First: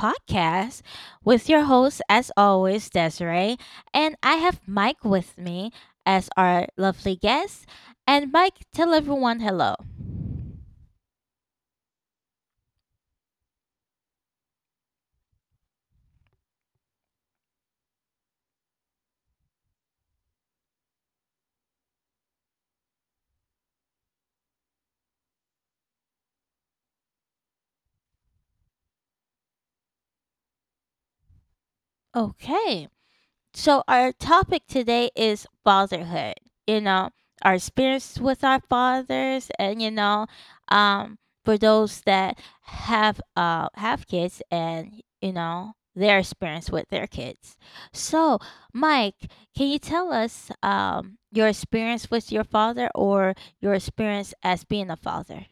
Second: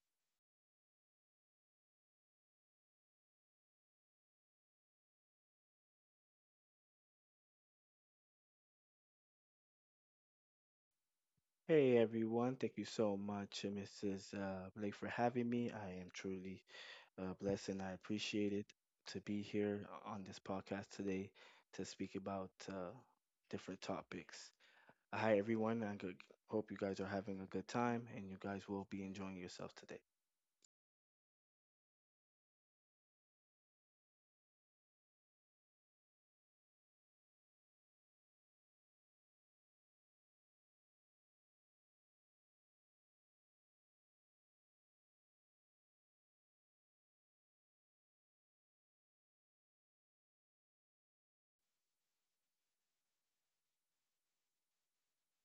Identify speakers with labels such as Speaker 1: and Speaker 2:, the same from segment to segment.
Speaker 1: podcast with your host, as always, Desiree. And I have Mike with me as our lovely guest. And Mike, tell everyone hello.
Speaker 2: Hey everyone, thank you so much, Mrs. Blake, for having me. I am truly blessed and I appreciate it to be here on this podcast today to speak about different topics. Hi everyone, hope you guys are having a good time and you guys will be enjoying yourself today.
Speaker 1: Okay. So our topic today is fatherhood. You know, our experience with our fathers, and um, for those that have kids, and you know their experience with their kids. So, Mike, can you tell us your experience with your father or your experience as being a father?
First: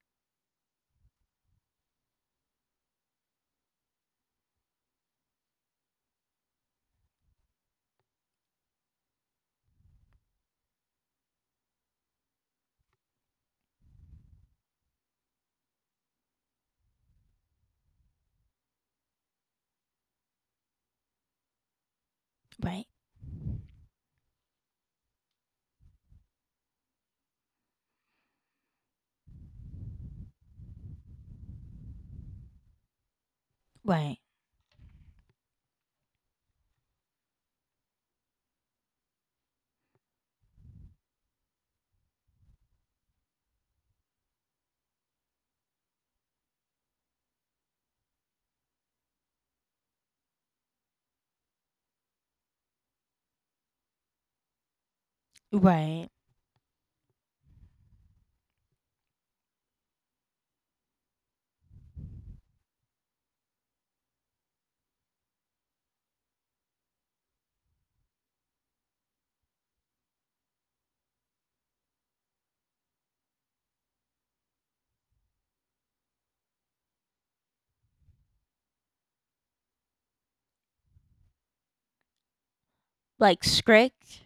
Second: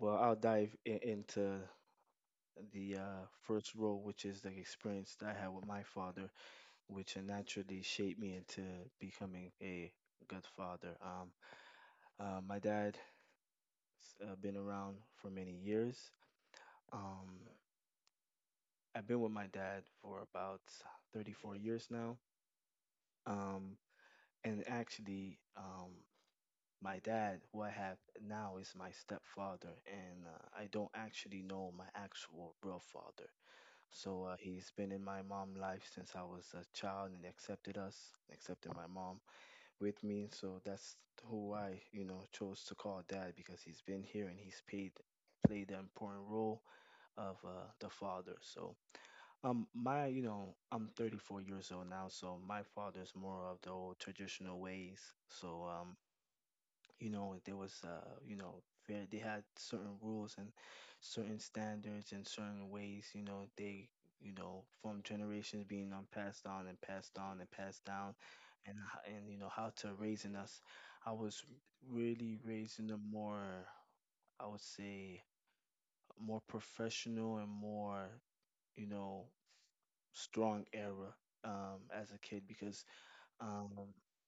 Speaker 2: Well, I'll into the first role, which is the experience that I had with my father, which naturally shaped me into becoming a good father. My dad been around for many years. Um, I've been with my dad for about 34 years now.
Speaker 1: Right,
Speaker 2: Um, and actually, my dad, who I have now, is my stepfather, and I don't actually know my actual real father.
Speaker 1: right,
Speaker 2: So he's been in my mom's life since I was a child and accepted us, accepted my mom with me. So that's who I, chose to call dad because he's been here and he's paid played an important role of the father. So my I'm 34 years old now, so my father's more of the old traditional ways. So
Speaker 1: right.
Speaker 2: you know there was you know fair, they had certain rules and certain standards and certain ways. You know they you know from generations being passed on and passed on and passed down, and and you know how to raising us. I was really raising them more. I would say more professional and more, you know, strong era as a kid because
Speaker 1: Like
Speaker 2: um,
Speaker 1: strict.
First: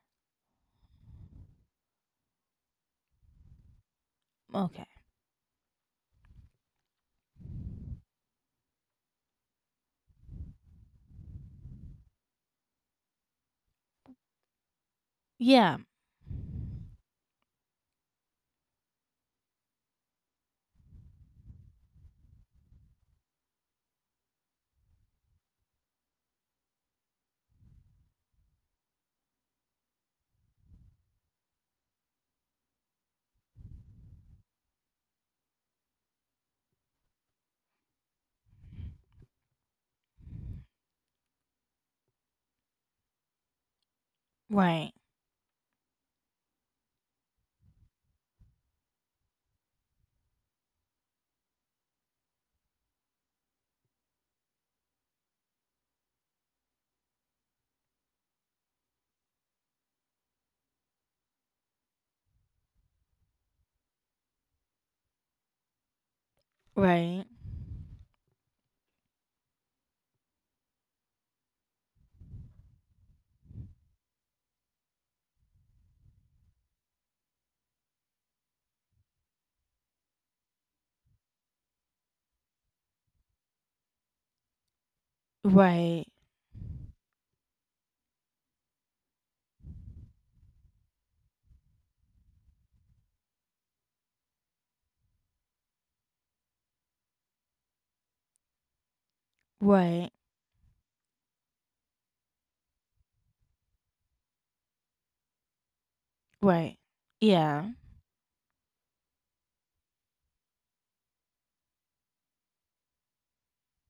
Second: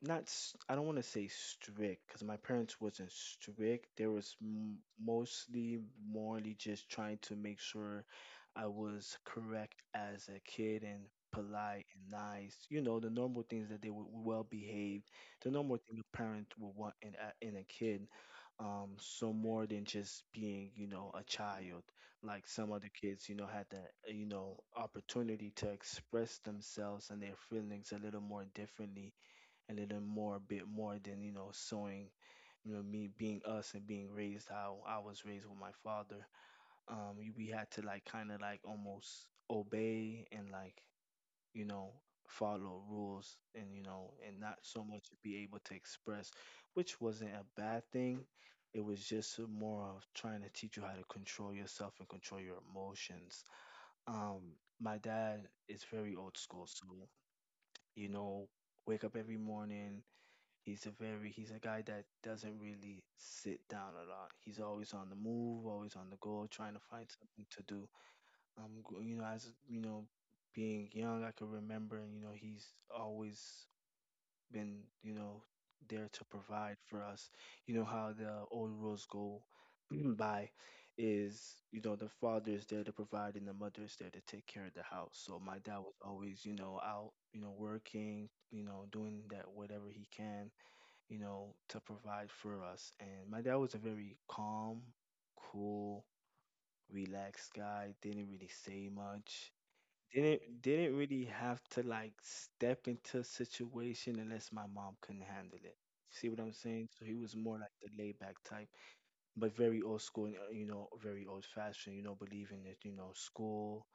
Speaker 2: not s- I don't want to say strict because my parents wasn't strict. They was m
Speaker 1: Okay.
Speaker 2: mostly morally just trying to make sure I was correct as a kid and polite and nice. You know, the normal things that they were well behaved, the normal
Speaker 1: Yeah.
Speaker 2: thing a parent would want in a kid. So more than just being, you know, a child. Like some other kids, you know, had the you know, opportunity to express themselves and their feelings a little more differently a little more bit more than you know sewing you know me being us and being raised how I was raised with my father we had to like kind of like almost obey and like you know follow rules and you know and not so
Speaker 1: Right.
Speaker 2: much be able to express which wasn't a bad thing, it was just more of trying to teach you how to control yourself and control your emotions. um my dad is very old school, so you know wake up every morning. He's a guy that doesn't really sit down a lot. He's always on the move, always on the go, trying to find
Speaker 1: Right.
Speaker 2: something to do. You know, as you know, being young, I can remember, you know, he's always been, you know, there to provide for us. You know how the old rules go by is, you know, the father is there to provide and the mother is there to take care of the house. So my dad was
Speaker 1: Right.
Speaker 2: always, you know, out, you know, working, you know, doing that whatever he can you know, to provide for us. And my dad was a very calm, cool, relaxed guy. Didn't really say much.
Speaker 1: Right.
Speaker 2: Didn't really have to like step into a situation unless my mom couldn't handle it. See what I'm
Speaker 1: Right.
Speaker 2: saying? So he was more like
Speaker 1: Yeah.
Speaker 2: the laid back type, but very old school and you know, very old fashioned, you know, believing that, you know, school,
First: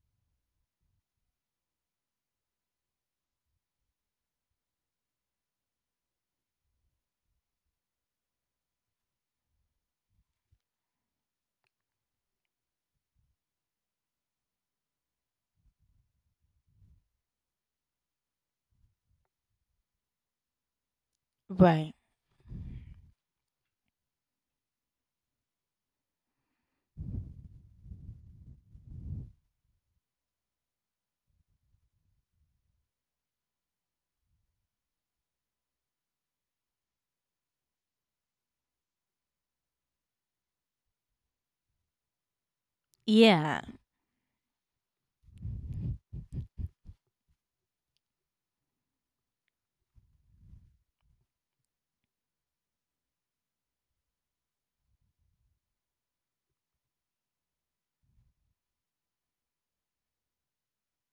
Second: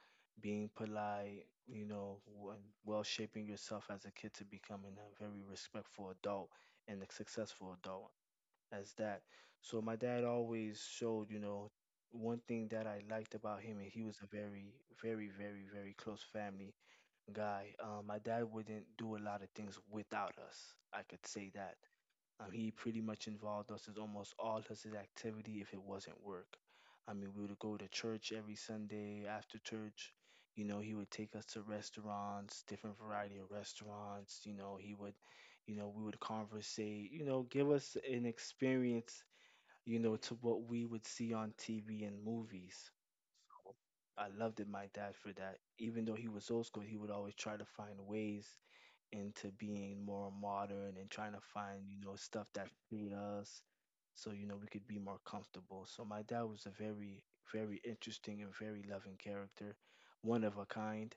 Speaker 2: being polite, and well shaping yourself as a kid to becoming a very respectful adult and a successful adult as that. So my dad always showed, you know, one thing that I liked about him, and he was a very, very, very, very close family guy. My dad wouldn't do a lot of things without us. I could say that.
Speaker 1: Right.
Speaker 2: He pretty much involved us in almost all of his activity if it wasn't work. I mean, we would go to church every Sunday after church. You know, he would take us to restaurants, different variety of restaurants. You know, he would, you know, we would conversate. You know, give us an experience. You know, to what we would see on TV and movies.
Speaker 1: Yeah.
Speaker 2: I loved it, my dad, for that. Even though he was old school, he would always try to find ways into being more modern and trying to find, you know, stuff that fit us so, you know, we could be more comfortable. So my dad was a very, very interesting and very loving character, one of a kind.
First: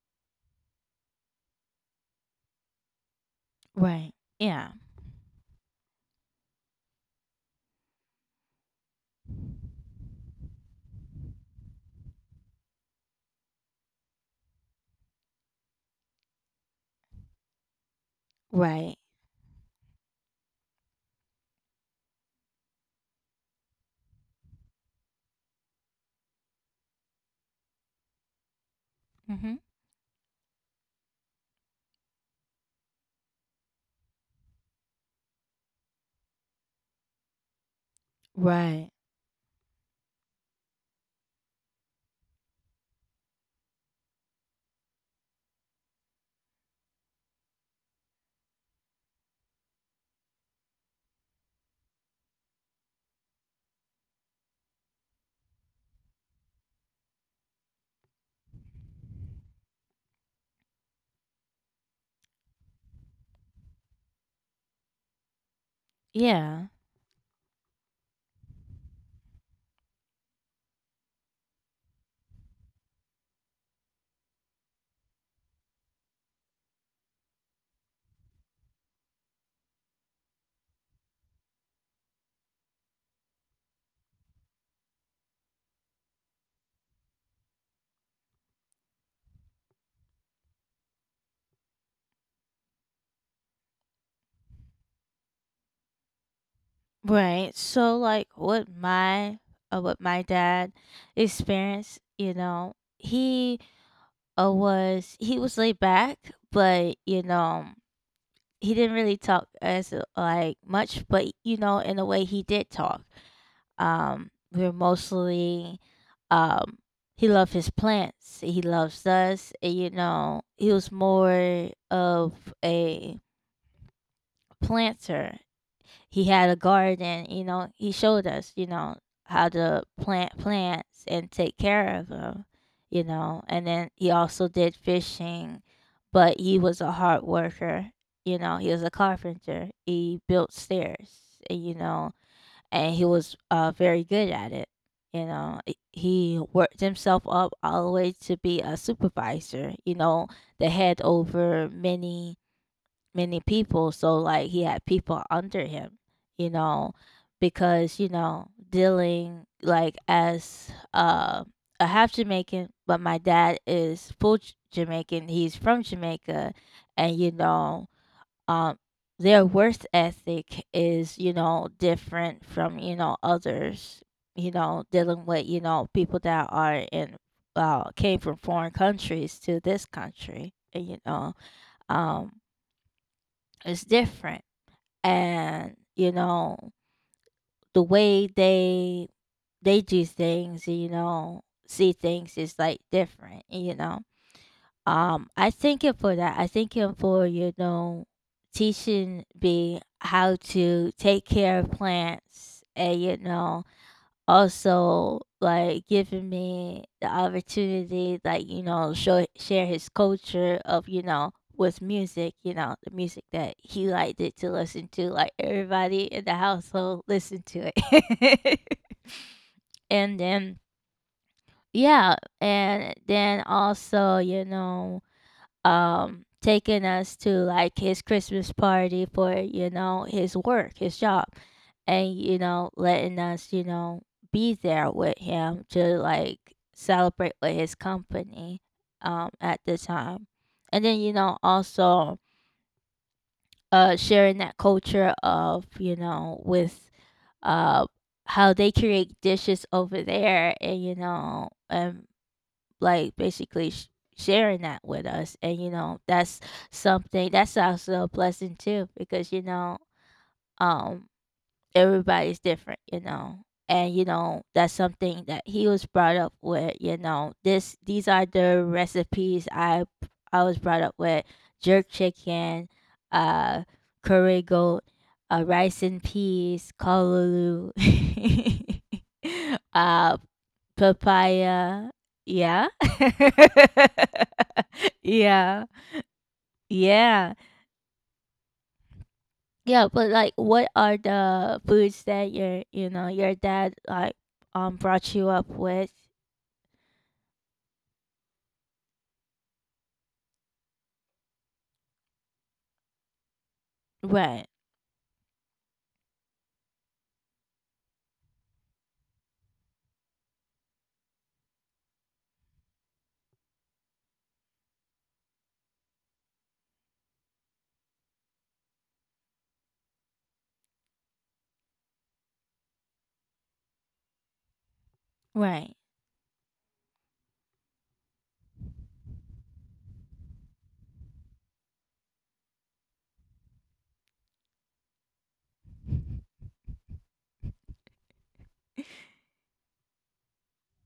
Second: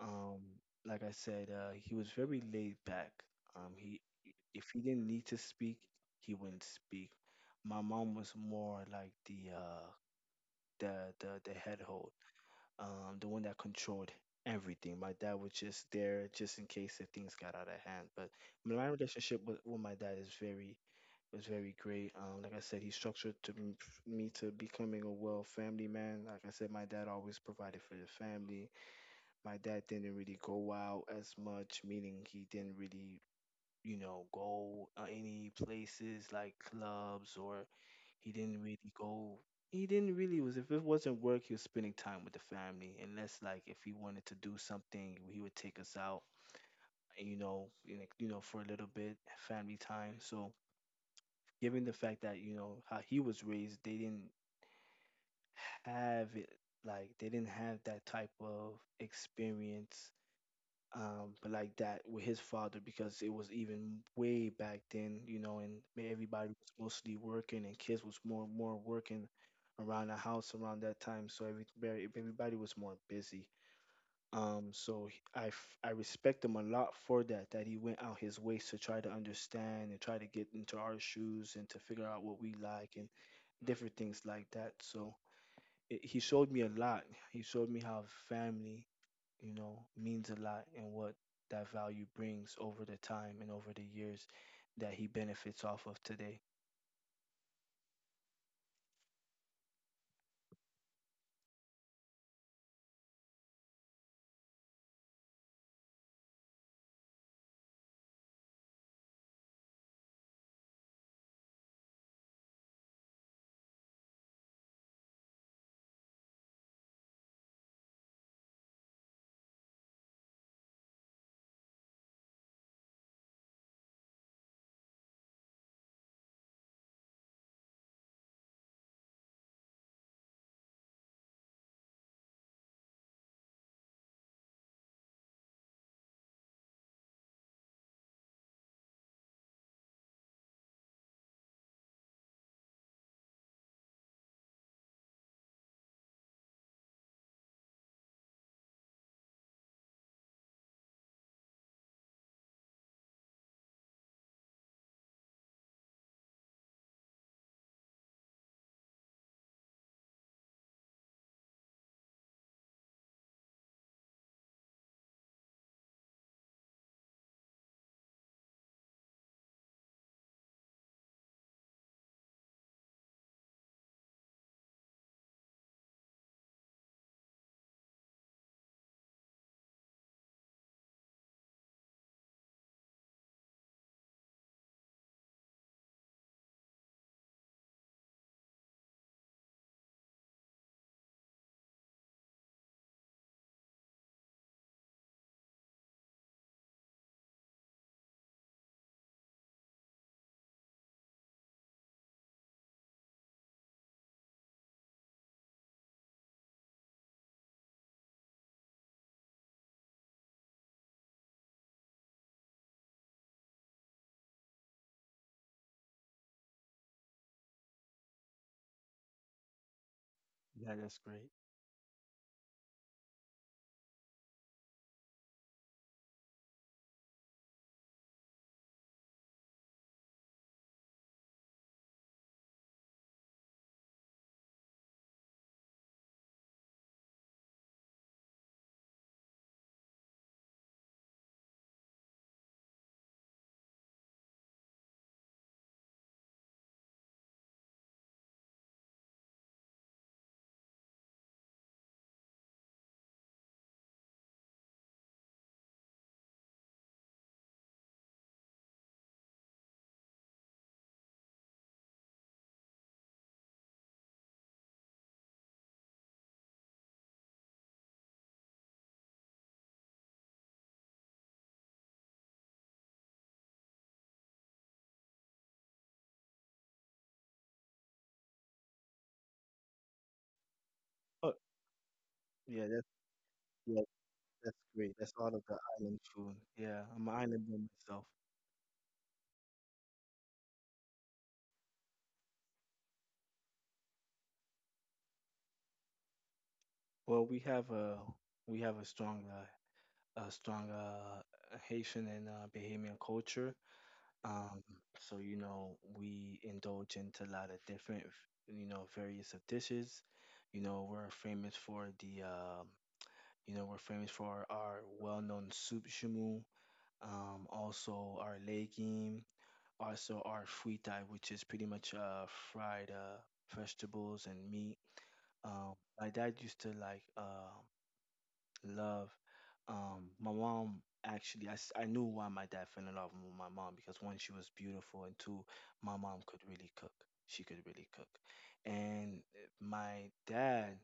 Speaker 2: Um, like I said, he was very laid back. Um, he,
Speaker 1: Right.
Speaker 2: if
Speaker 1: Yeah.
Speaker 2: he didn't need to speak, he wouldn't speak. My mom was more like the head hold the one that controlled everything. My dad was just there just in case if things got out of hand. But my
Speaker 1: Right.
Speaker 2: relationship with my dad is very was very great. Like I said, he me to becoming a well family man. Like I said, my dad always provided for the family. My
Speaker 1: Mhm.
Speaker 2: dad didn't really go out as much, meaning he didn't really you know go any places like clubs or he didn't
Speaker 1: Right.
Speaker 2: really go. He didn't really was if it wasn't work, he was spending time with the family. Unless like if he wanted to do something, he would take us out, you know, for a little bit, family time. So given the fact that you know how he was raised, they didn't have it like they didn't have that type of experience like that with his father because it was even way back then, you know, and everybody
Speaker 1: Yeah.
Speaker 2: was mostly working and kids was more working around the house around that time, so everybody was more busy. I respect him a lot for that, that he went out his ways to try to understand and try to get into our shoes and to figure out what we like and different things like that. So he showed me a lot. He showed me how family you know, means a lot and what that value brings over the time and over the years that he benefits off of today.
Speaker 1: Right. So like what my dad experienced, you know, he was laid back, but you know, he didn't really talk as like much, but you know, in a way he did talk. We were mostly, um, he loved his plants. He loves us. And, you know, he was more of a planter. He had a garden. You know, he showed us, you know, how to plant plants and take care of them, you know. And then he also did fishing, but he was a hard worker. You know, he was a carpenter. He built stairs, you know, and he was very good at it. You know, he worked himself up all the way to be a supervisor. You know, the head over many people. So like he had people under him. You know, because you know dealing like as a half Jamaican, but my dad is full Jamaican. He's from Jamaica, and you know um their worth ethic is you know different from you know others, you know, dealing with you know people that are in came from foreign countries to this country and, you know um it's different, and you know the way they do things, you know, see things is like different, you know. I thank him for that. I thank him for, you know, teaching me how to take care of plants and, you know, also like giving me the opportunity, like, you know, show, share his culture of, you know, with music, you know, the music that he liked it to listen to, like everybody in the household listened to it. And then,
Speaker 2: Yeah, that's great.
Speaker 1: yeah, and then also, you know, taking us to like his Christmas party for you know his work, his job, and you know letting us you know be there with him to like celebrate with his company at the time, and then you know also sharing that culture of you know with uh how they create dishes over there, and you know and like basically sharing that with us, and you know that's something that's also a blessing too because you know, um everybody's different, you know. And you know, that's something that he was brought up with, you know. This these are the recipes I was brought up with: jerk chicken, uh curry goat, rice and peas, callaloo, uh
Speaker 2: Oh,
Speaker 1: papaya.
Speaker 2: yeah,
Speaker 1: Yeah.
Speaker 2: yeah, that's great. That's all of the
Speaker 1: Yeah.
Speaker 2: island food. Yeah, I'm an
Speaker 1: Yeah.
Speaker 2: islander myself.
Speaker 1: Yeah, but like, what are the foods that your you know your dad like brought you up with?
Speaker 2: Well, we have a strong Haitian and Bahamian culture.
Speaker 1: Right,
Speaker 2: Um, so you know we indulge into a lot of different, you know, various of dishes. You know, we're famous for the um You know, we're famous for our well-known soup shamu, also our legume, also our fritai, which is pretty much fried vegetables and meat.
Speaker 1: right,
Speaker 2: Um, my dad used to like love. My mom actually, I knew why my dad fell in love with my mom because one, she was beautiful, and two, my mom could really cook. She could really cook, and my dad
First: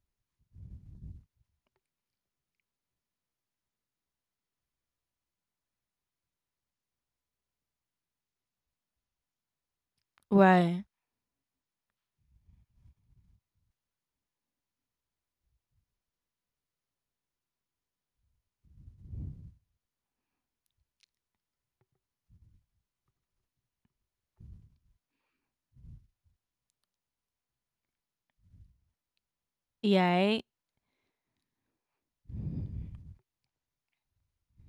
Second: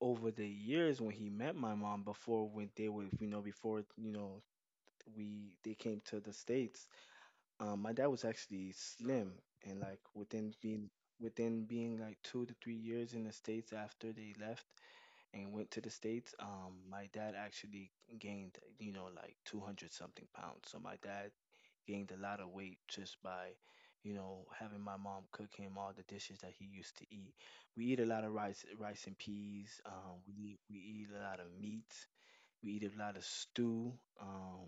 Speaker 2: over the years when he met my mom before when they were you know before you know we they came to the states. My dad was actually slim and like
Speaker 1: right,
Speaker 2: within being like 2 to 3 years in the states after they left and went to the states. My dad actually gained you know like 200 something pounds, so my dad gained a lot of weight just by, you know, having my mom cook him all the dishes that he used to eat. We eat a lot of rice, rice and peas.
Speaker 1: yeah,
Speaker 2: We eat a lot of meats. We eat a lot of stew. Um,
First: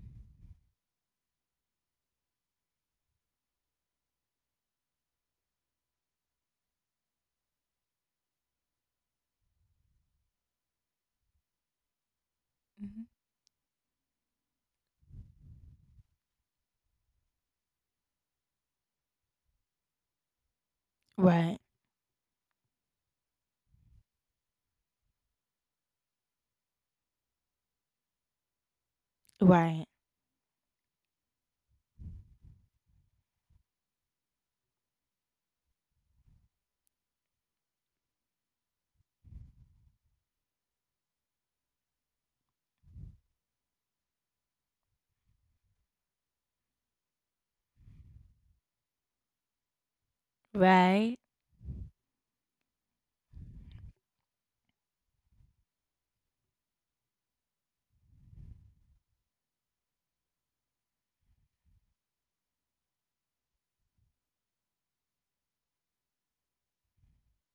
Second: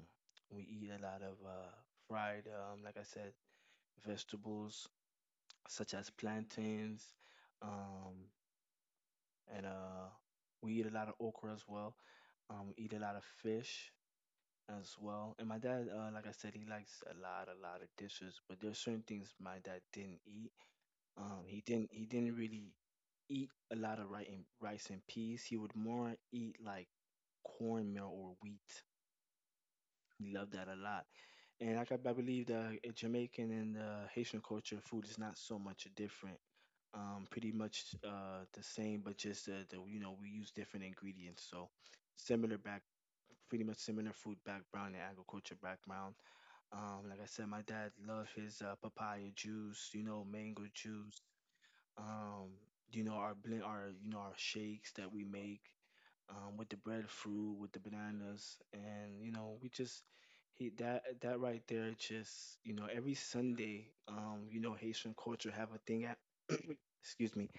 Speaker 2: we eat a lot of fried, like I said, vegetables such as plantains. Um, and we eat a lot of okra as well. We eat a lot of fish as well. And my dad, like I said, he likes a lot of dishes, but there's certain things my dad didn't eat.
Speaker 1: right, Mhm,
Speaker 2: He didn't really eat a lot of rice and rice and peas. He would more eat like cornmeal or wheat.
Speaker 1: right, right,
Speaker 2: He loved that a lot. And like I believe the Jamaican and the Haitian culture food is not so much different. Pretty much the same, but just the you know we use different ingredients. So similar back, pretty much similar food background and agriculture background. Like I said, my dad loved his papaya juice, you know, mango juice.
Speaker 1: right,
Speaker 2: Um, you know our blend, our you know our shakes that we make with the breadfruit, with the bananas, and you know we just he that that right there just you know every Sunday, you know Haitian culture have a thing at excuse me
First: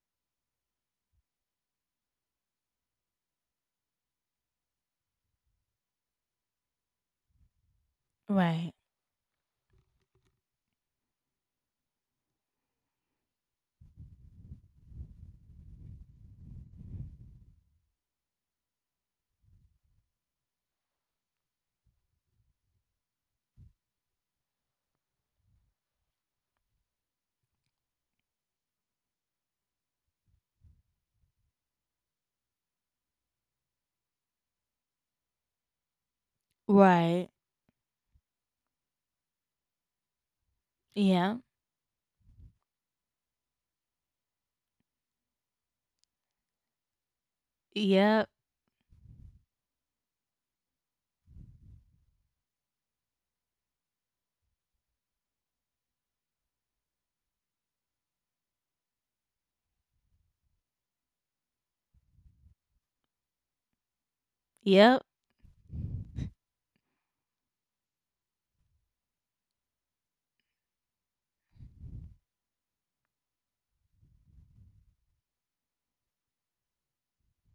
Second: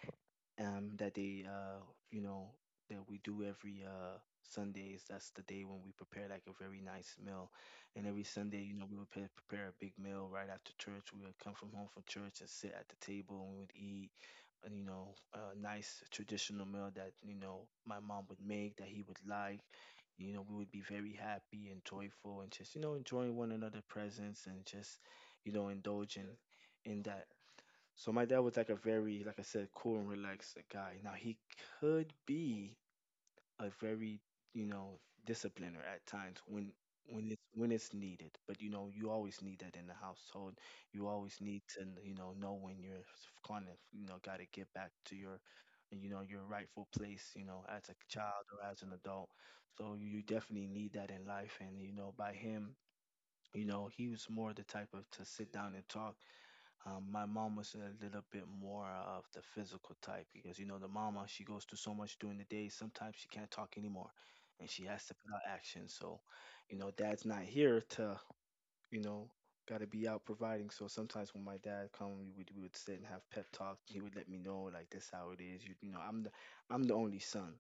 Speaker 2: um, that they, uh, you know, that we do every Sundays. That's the day when we prepare like a very nice meal. And every Sunday,
Speaker 1: right,
Speaker 2: you know, we would prepare a big meal right after church. We would come from home from church and sit at the table and we would eat, you know, a nice traditional meal that, you know, my mom would make that he would like. You know, we would be very happy and joyful and just, you know, enjoying one another presence and just, you know, indulging in that. So my dad was like a very, like I said, cool and relaxed guy. Now he could be a very, you know, discipliner at times
Speaker 1: right,
Speaker 2: when it's needed. But you know, you always need that in the household. You always
Speaker 1: yeah,
Speaker 2: need to, you know when you're kind of, you know, got to get back to your, you know, your rightful place, you know, as a
Speaker 1: yep,
Speaker 2: child or as an adult. So you definitely need that in life. And you know, by him, you know, he was more the type of to sit down and talk. My mom was a little bit more of the physical type because you know the mama she goes through so much during the day. Sometimes she can't talk anymore, and she has
Speaker 1: yep,
Speaker 2: to put out action. So, you know, dad's not here to you know got to be out providing. So sometimes when my dad come, we would sit and have pep talk. He would let me know like this how it is. You know, I'm the only son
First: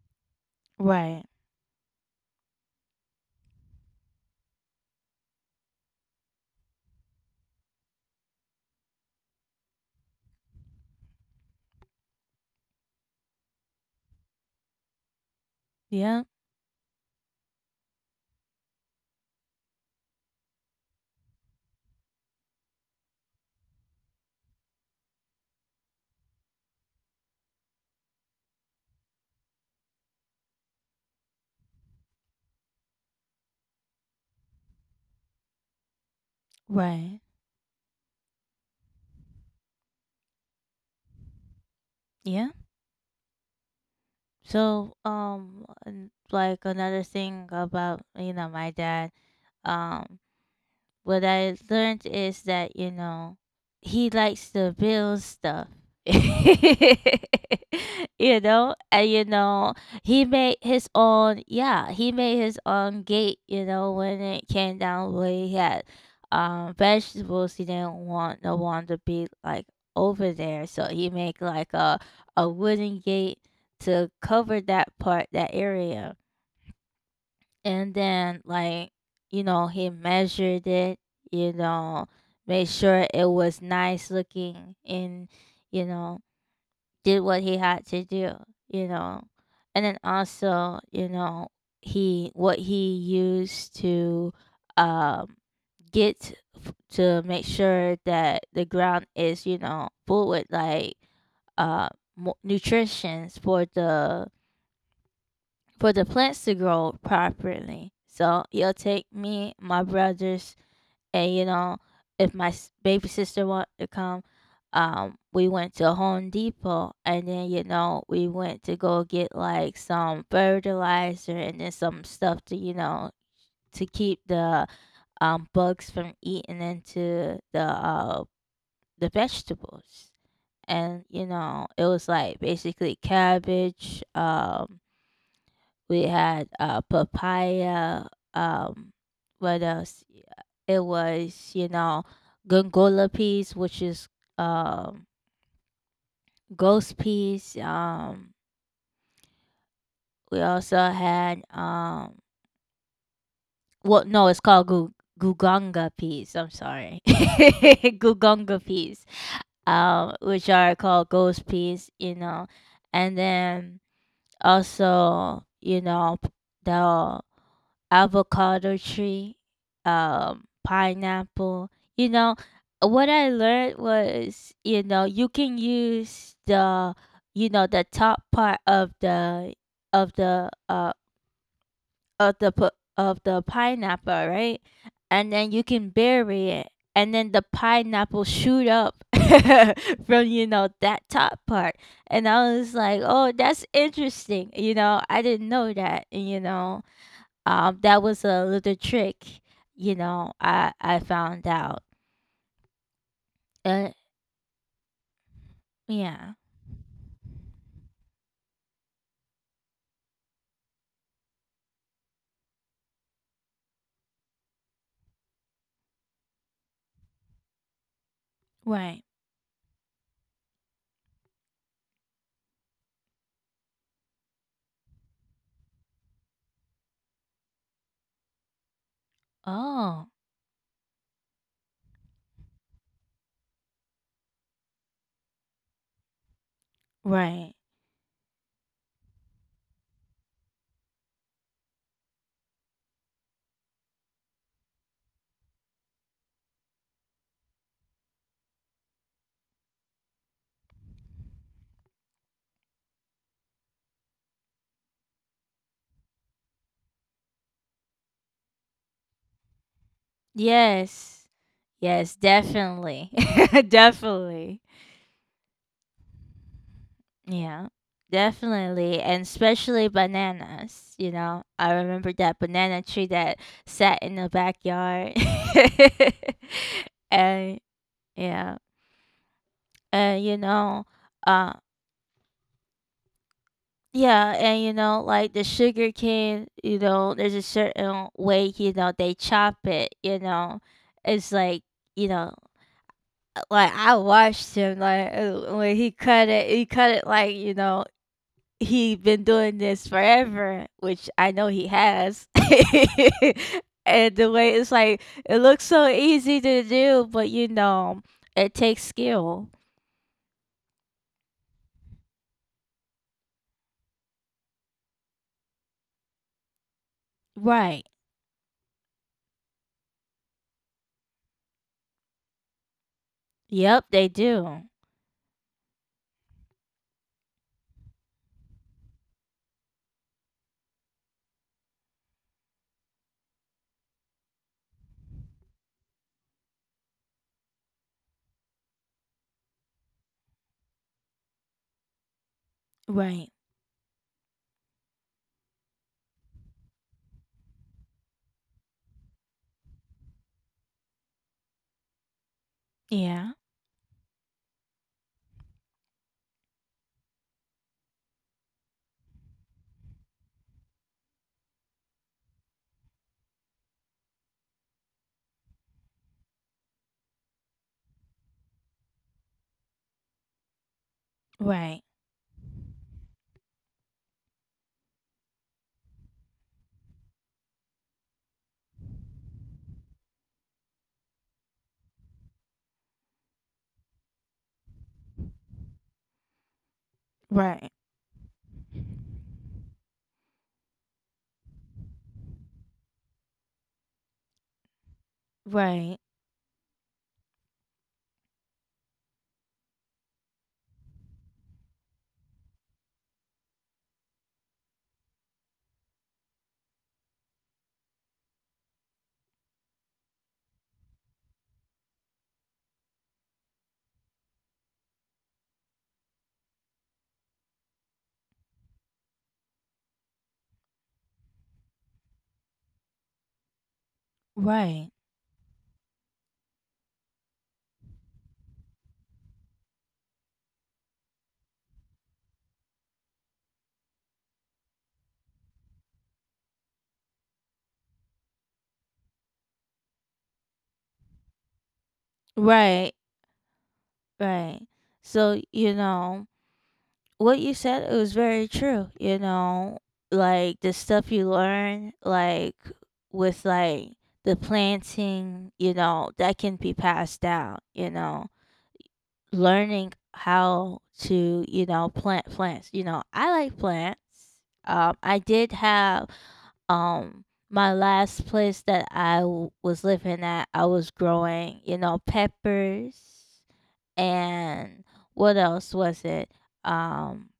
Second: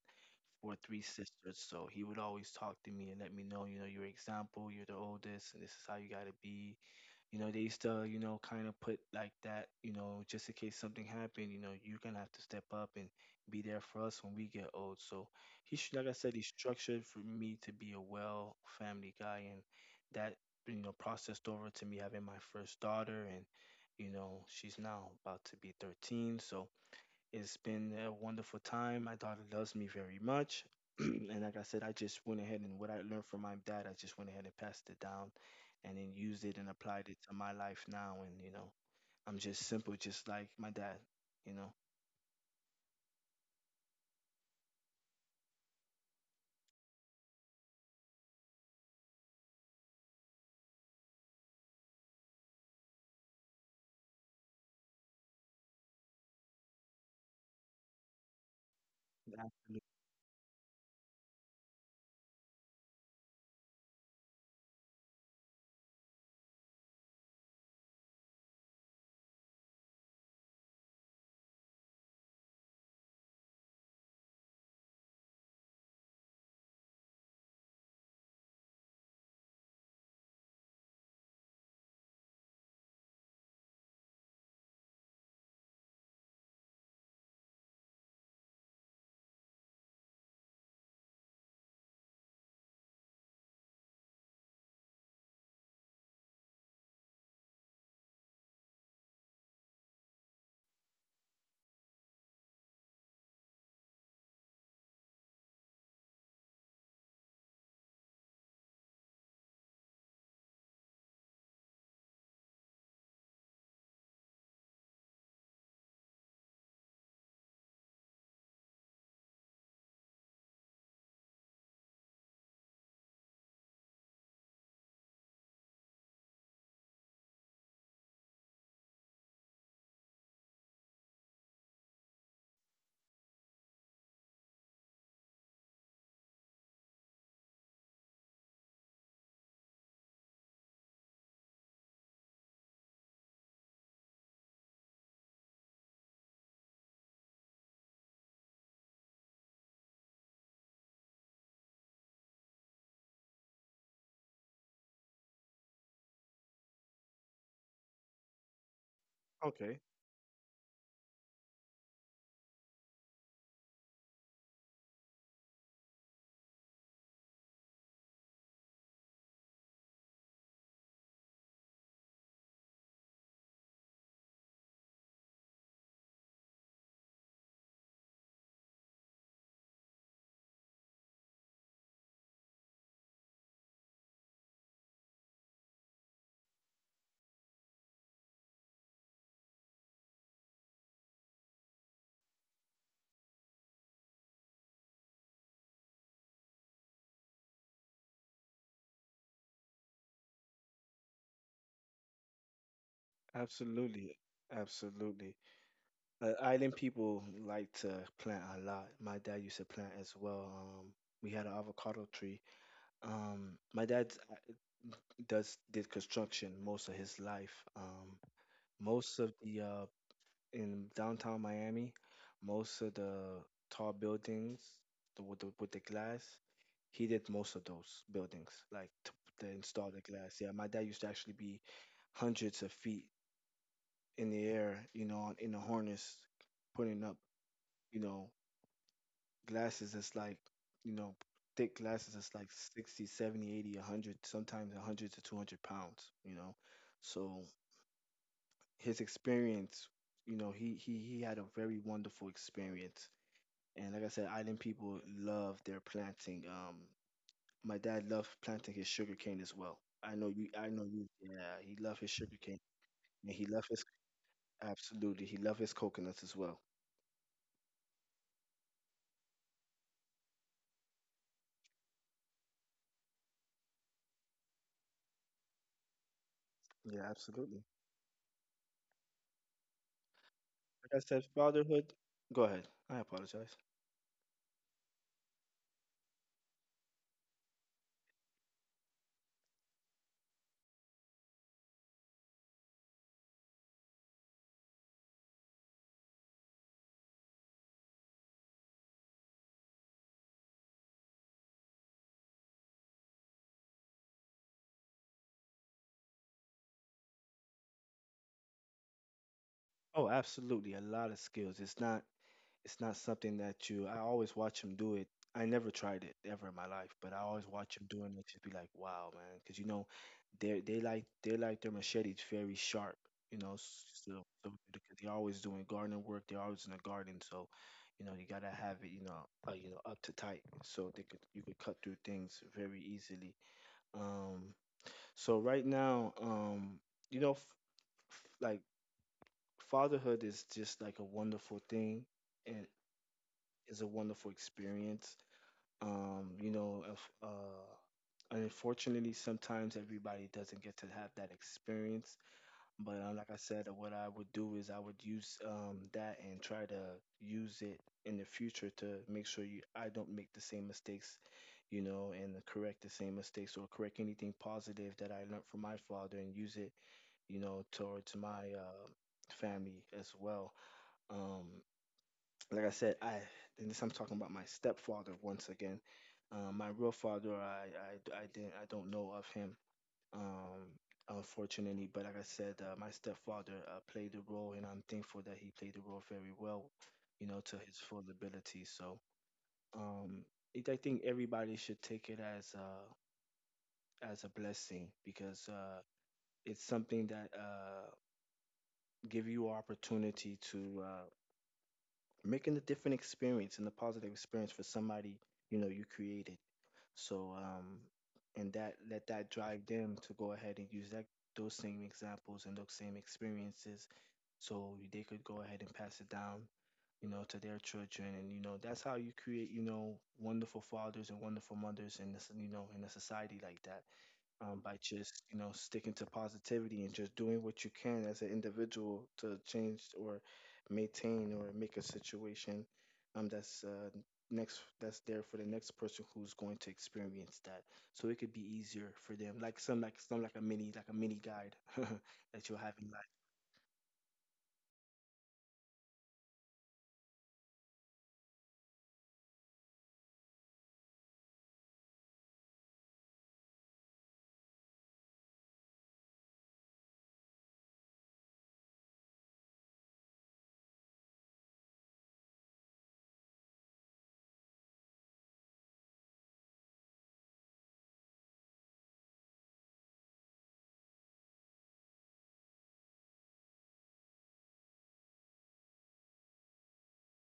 Speaker 2: for three
Speaker 1: right,
Speaker 2: sisters, so he would always talk to me and let me know you know your example. You're the oldest, and this is how you got to be, you know, they used to, you know, kind of put like that, you know, just in case something happened, you know, you're gonna have to step up and be there for us when we get old. So like I
Speaker 1: yeah,
Speaker 2: said, he structured for me to be a well family guy, and that, you know, processed over to me having my first daughter, and you know, she's now about to be 13, so it's been a wonderful time. My daughter loves me very much. And like I said, I just went ahead and what I learned from my dad, I just went ahead and passed it down and then used it and applied it
Speaker 1: right,
Speaker 2: to my life now. And, you know, I'm just simple, just like my dad, you know.
Speaker 1: yeah. So and, like another thing about you know my dad, um what I learned is that, you know, he likes to build stuff. You know, and you know,
Speaker 2: Absolutely.
Speaker 1: he made his own, yeah, he made his own gate, you know, when it came down where he had vegetables he didn't want no one to be like over there. So he made like a wooden gate to cover that part, that area, and then like you know he measured it, you know, made sure it was nice looking and you know did what he had to do, you know, and then also you know he what he used to um get to make sure that the ground is you know full with like uh nutritions for the plants to grow properly. So he'll take me, my brothers, and you know, if my baby sister wanted to come, we went to Home Depot, and then you know, we went to go get like some fertilizer and then some stuff to you know to keep the bugs from eating into the vegetables. And you know, it was like basically cabbage, um, we had papaya. Um, what else? It was you know gongola peas, which is um, ghost peas. We also had well, no, it's called guganga peas. I'm sorry, guganga peas,
Speaker 2: Okay.
Speaker 1: which are called ghost peas. You know, and then also you know the avocado tree, pineapple. You know, what I learned was, you know, you can use the, you know, the top part of the of the uh of the pu- of the pineapple, right? And then you can bury it, and then the pineapple shoot up from you know that top part. And I was like, oh, that's interesting. You know, I didn't know that. You know that was a little trick, you know. I found out. Uh,
Speaker 2: Absolutely. Absolutely.
Speaker 1: yeah,
Speaker 2: Island people like to plant a lot. My dad used to plant as well. We had an avocado tree. My dad does did construction most of his life.
Speaker 1: right.
Speaker 2: Most of the in downtown Miami, most of the tall buildings with the glass, he did most of those buildings, like to install
Speaker 1: Oh,
Speaker 2: the glass. Yeah, my dad used to actually be hundreds of feet in the air, you know, on, in a harness, putting up,
Speaker 1: right.
Speaker 2: you know, glasses that's like, you know, thick glasses that's like 60, 70, 100, sometimes 100 to 200 pounds, you know. So his experience, you know, he had a very wonderful experience. And like I said, island people love their planting. My dad loved planting his sugar cane as well. I know you. I know you.
Speaker 1: Yes,
Speaker 2: Yeah, he loved
Speaker 1: yes,
Speaker 2: his sugar cane,
Speaker 1: definitely,
Speaker 2: and he loved his
Speaker 1: definitely.
Speaker 2: absolutely. He loved his coconuts as well.
Speaker 1: Yeah, definitely, and especially bananas. You know, I remember that banana tree that sat in the backyard,
Speaker 2: Yeah,
Speaker 1: and
Speaker 2: absolutely.
Speaker 1: yeah, and you know,
Speaker 2: Like I said,
Speaker 1: uh,
Speaker 2: fatherhood. Go ahead. I apologize.
Speaker 1: yeah, and you know, like the sugar cane, you know, there's a certain way, you know, they chop it, you know. It's like, you know, like I watched him like when he cut it like, you know, he been doing this forever, which I know he has. And the way it's like it looks so easy to do, but you know, it takes skill.
Speaker 2: Oh, absolutely. A lot of skills. It's not something that you I always watch him do it. I never tried it ever in my life, but I always watch
Speaker 1: Right.
Speaker 2: him doing it just be like, wow, man, because you know they like their machetes very sharp, you know.
Speaker 1: Yep, they
Speaker 2: So, so
Speaker 1: do.
Speaker 2: because they're always doing gardening work, they're always in the garden, so you know you gotta have it, you know, up to tight, so they could you could cut through things very easily. Um, so right now, you know, like fatherhood is just like a wonderful thing, and
Speaker 1: Right.
Speaker 2: is a wonderful experience. You know, if, unfortunately, sometimes everybody doesn't get to have that experience. But
Speaker 1: Yeah.
Speaker 2: like I said, what I would do is I would use that and try to use it in the future to make sure you, I don't make the same mistakes, you know, and correct the same mistakes or correct anything positive that I learned from my father and use it, you know, towards my family as well. Um,
Speaker 1: Right.
Speaker 2: like I said, I and this I'm talking about my stepfather once again. My real father, I don't know of him, um, unfortunately. But like I said, my stepfather played the role, and I'm thankful that he played the role very well, you know, to
Speaker 1: Right.
Speaker 2: his full ability. So um, it, I think everybody should take it as a blessing because
Speaker 1: Right,
Speaker 2: it's something that give you opportunity to making a different experience and a positive experience for somebody you know you created. So and that let that drive them to go ahead and use that those same examples and those same experiences so they could go ahead and pass it down you know to their children and you know that's how you create you know wonderful fathers and wonderful mothers in this you know in a society like that.
Speaker 1: right,
Speaker 2: By just you know sticking to positivity and just doing what you can as an individual to change or maintain or make a situation, that's next that's there for the next person who's going to experience that so it could be easier for them like some like some like a mini guide that you'll have
Speaker 1: right,
Speaker 2: in life.
Speaker 1: right. So, you know, what you said, it was very true. You know, like the stuff you learn, like with like the planting, you know, that can be passed down, you know, learning how to, you know, plant plants. You know, I like plants. I did have um my last place that I was living at, I was growing, you know, peppers and what else was it? Um,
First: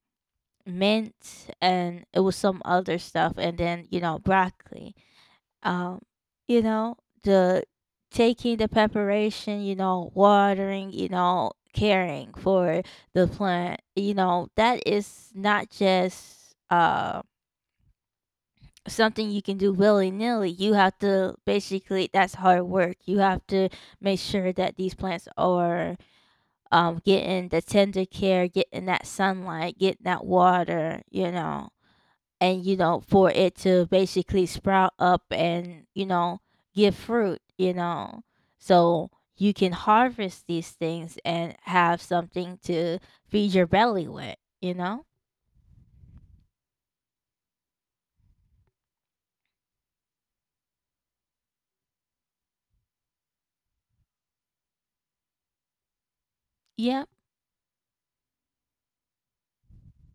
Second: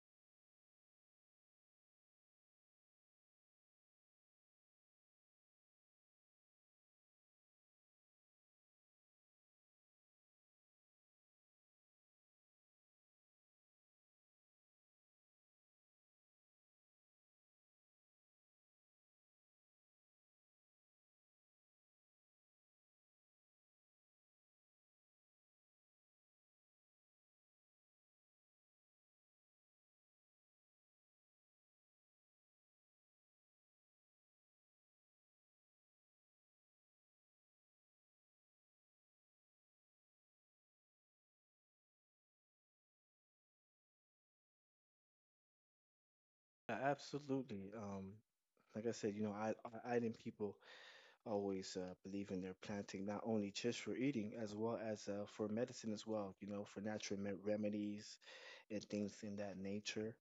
Speaker 1: mint, and it was some other stuff, and then, you know, broccoli. Um, you know, the taking the preparation, you know, watering, you know, caring for the plant, you know, that is not just something you can do willy nilly. You have to basically that's hard work. You have to make sure that these plants are getting the tender care, getting that sunlight, getting that water, you know, and you know for it to basically sprout up and you know give fruit, you know, so you can harvest these things and have something to feed your belly with, you know.
Speaker 2: Absolutely. Like I said you know I people always believe in their planting, not only just for eating, as well as for medicine as well, you know, for
Speaker 1: Yeah.
Speaker 2: natural remedies and things in that nature.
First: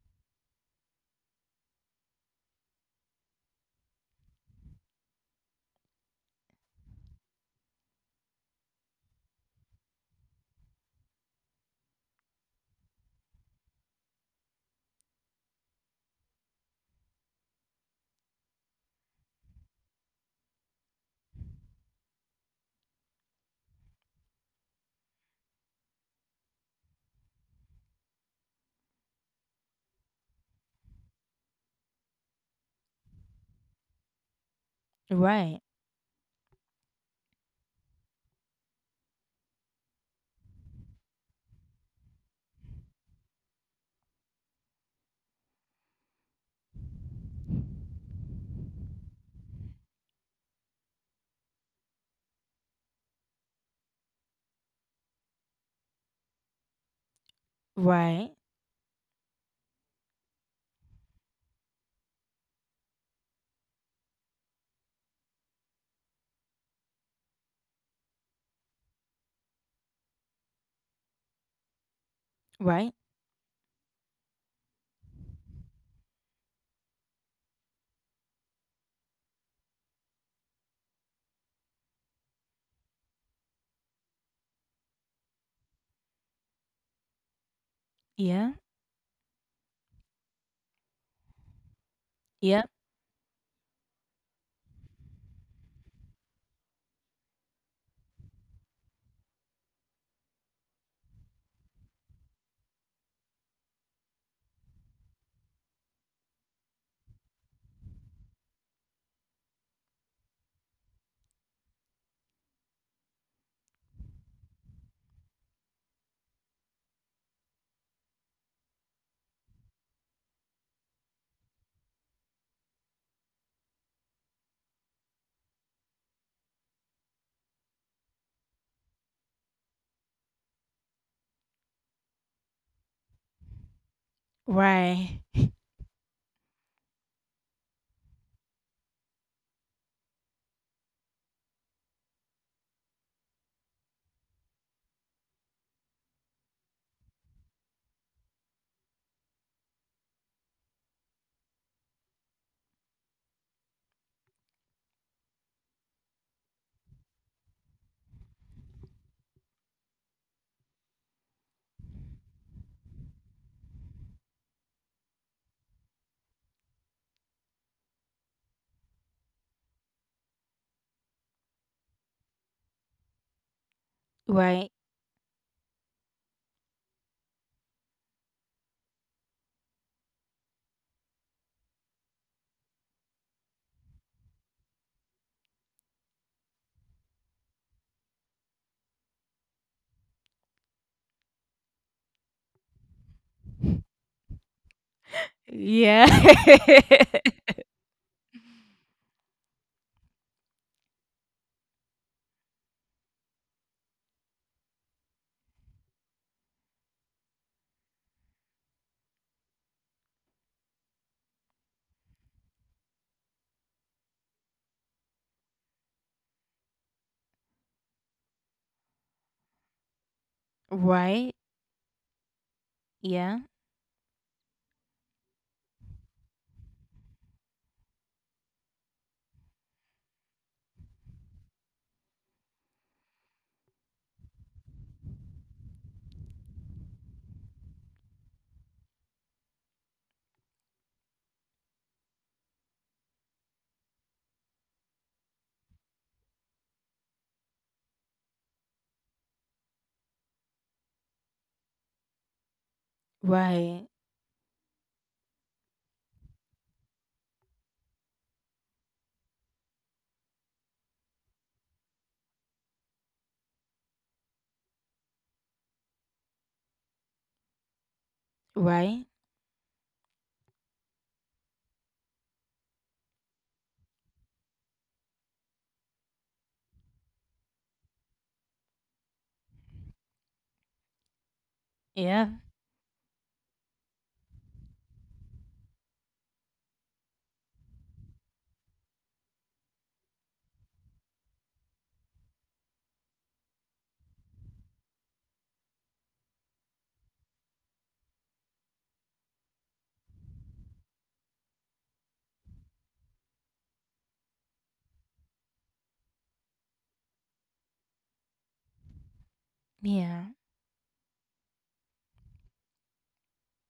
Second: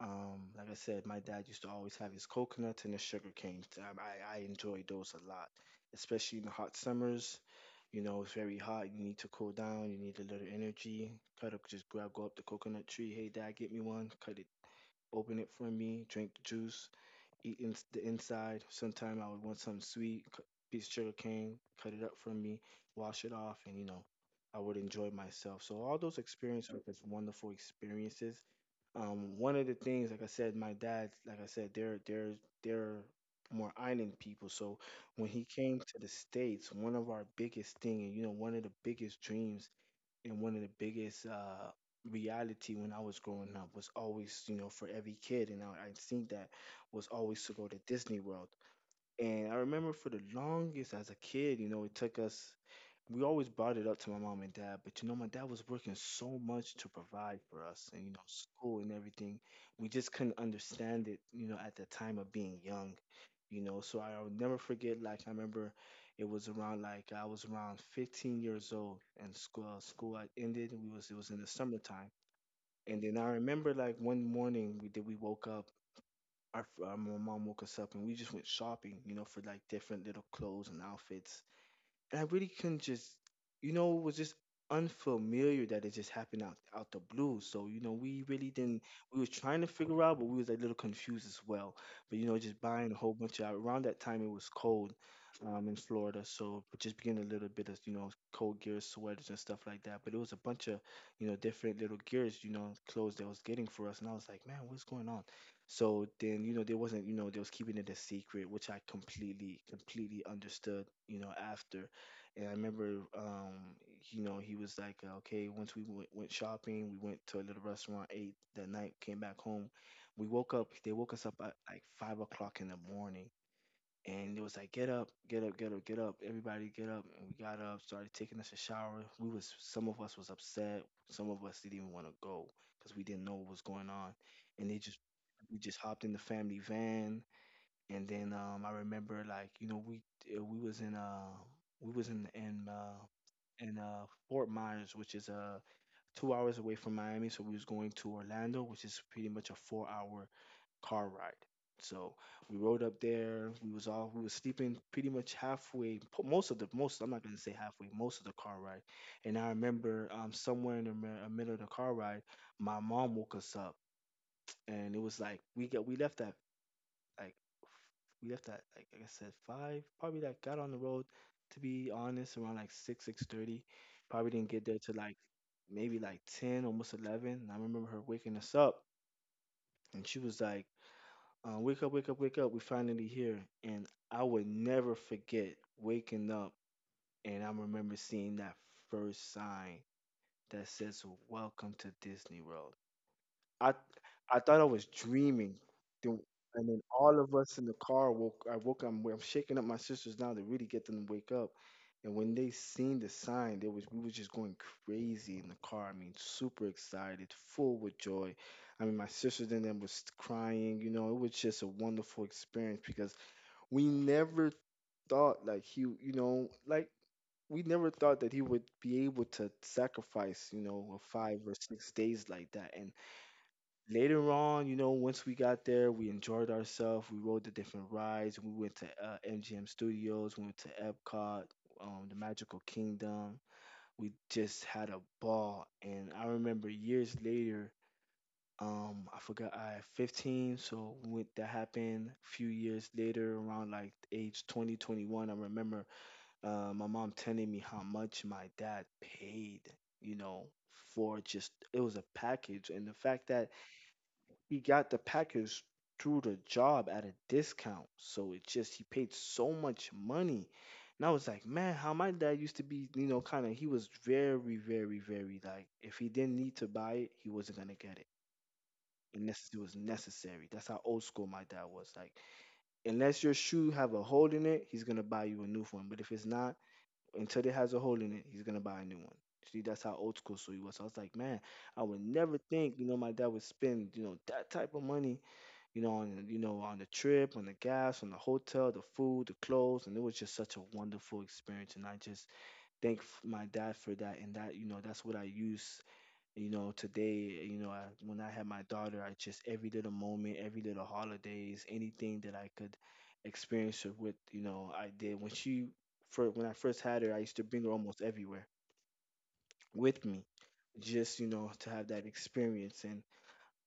Speaker 2: Like I said, my dad used to always have his coconuts and his sugar canes. I enjoyed those a lot, especially in the hot summers. You know, it's very hot. You need to cool down. You need a little energy. Cut up, just grab, go up the coconut tree. Hey, dad, get me one. Cut it, open it for me. Drink the juice eat in the inside. Sometime I would want something sweet, piece of sugar cane, cut it up for me, wash it off, and you know, I would enjoy myself. So all those experiences were just wonderful experiences. One of the things, like I said, my dad, like I said, they're more island people. So when he
Speaker 1: Right.
Speaker 2: came to the States, one of our biggest thing, and you know, one of the biggest dreams and one of the biggest reality when I was growing up was always, you know, for every kid and I think that was always to go to Disney World. And I remember for the longest as a kid, you know, it took us we always brought it up to my mom and dad, but you know, my dad was working so much to provide for us and, you know,
Speaker 1: Right.
Speaker 2: school and everything. We just couldn't understand it, you know, at the time of being young, you know. So I'll never forget, like, I remember it was around, like, I was around 15 years old and school, school had ended. It was in the summertime.
Speaker 1: Right.
Speaker 2: And then I remember, like, one morning we woke up. My mom woke us up and we just went shopping, you know, for like different little clothes and outfits and I really couldn't just, you know, it was just unfamiliar that it just happened out the blue. So you know, we really
Speaker 1: Yeah.
Speaker 2: didn't. We were trying to figure out, but we was a little confused as well. But you know, just
Speaker 1: Yeah.
Speaker 2: buying a whole bunch of. Around that time, it was cold, in Florida, so we just getting a little bit of you know cold gear, sweaters and stuff like that. But it was a bunch of you know different little gears, you know, clothes that was getting for us, and I was like, man, what's going on? So then, there wasn't, they was keeping it a secret, which I completely, completely understood, after. And I remember, um, he was like, okay, once we went shopping, we went to a little restaurant, ate that night, came back home. We woke up, they woke us up at like 5 o'clock in the morning. And it was like, get up, get up, get up, get up. Everybody get up. And we got up, started taking us a shower. Some of us was upset. Some of us didn't even want to go because we didn't know what was going on. And
Speaker 1: Right.
Speaker 2: we just hopped in the family van. And then I remember like, we was in we was in in uh, Fort Myers, which is 2 hours away from Miami. So we was going to Orlando, which is pretty much a 4-hour car ride. So we rode up there. We was sleeping pretty much halfway. Most of the most I'm not gonna say halfway. Most of the car ride. And I remember somewhere in the middle of the car ride, my mom woke us up, and it was like we left at like f- like I said, five. Probably like got on the road, to be honest, around like 6, 6:30. Probably didn't
Speaker 1: Right.
Speaker 2: get there till like maybe like 10, almost 11. And I remember her waking us up and she was like, "Wake up, wake up, wake up! We finally here." And I would never forget waking up and I remember seeing that first sign that says "Welcome to Disney World." I I thought I was dreaming.
Speaker 1: Yeah.
Speaker 2: Then- And then all of us in the car woke. I woke up. I'm shaking up my sisters now to really get them to wake up. And when they seen the sign, there was we was just going crazy in the car. I mean, super excited, full with joy. I mean, my sisters and them was crying. You know, it was just a wonderful experience because we never thought like he, we never thought that he would be able to sacrifice, you know, a
Speaker 1: Right.
Speaker 2: 5 or 6 days like that. And
Speaker 1: Yeah.
Speaker 2: later on, you know, once we got there, we enjoyed ourselves. We rode the different rides. We went to MGM Studios. We went to Epcot, the Magical Kingdom. We just had a ball. And I remember years later, I forgot I had 15, so when that happened a few years later, around like age 20, 21, I remember my mom telling me how much my dad paid, you know, for just it was a package, and the fact that
Speaker 1: Right.
Speaker 2: he got the package through the job at a discount. So it just he paid so much money. And I was like, man, how my dad used to be, you know, kind of he was very, very, very, like, if he didn't need to buy it, he wasn't gonna get it.
Speaker 1: Right.
Speaker 2: Unless it was necessary. That's how old school my dad was. Like, unless your shoe have a hole in it, he's gonna buy you a new one. But if it's not, until it has a hole in it, he's gonna buy a new one. See, that's how old school so he was. So I was like, man, I would
Speaker 1: Yeah.
Speaker 2: never think, you know, my dad would spend, you know, that type of money, you know, on, you know, on the trip, on the gas, on the hotel, the food, the clothes, and it was just such a wonderful experience. And I just thank my dad for that. And that, you know, that's what I use, you know, today. You know, when I had my daughter, I just every little moment, every little holidays, anything that I could experience her with, you know, I did. For when I first had her, I used to bring her almost everywhere with
Speaker 1: Yeah.
Speaker 2: me, just, you know, to have that experience. And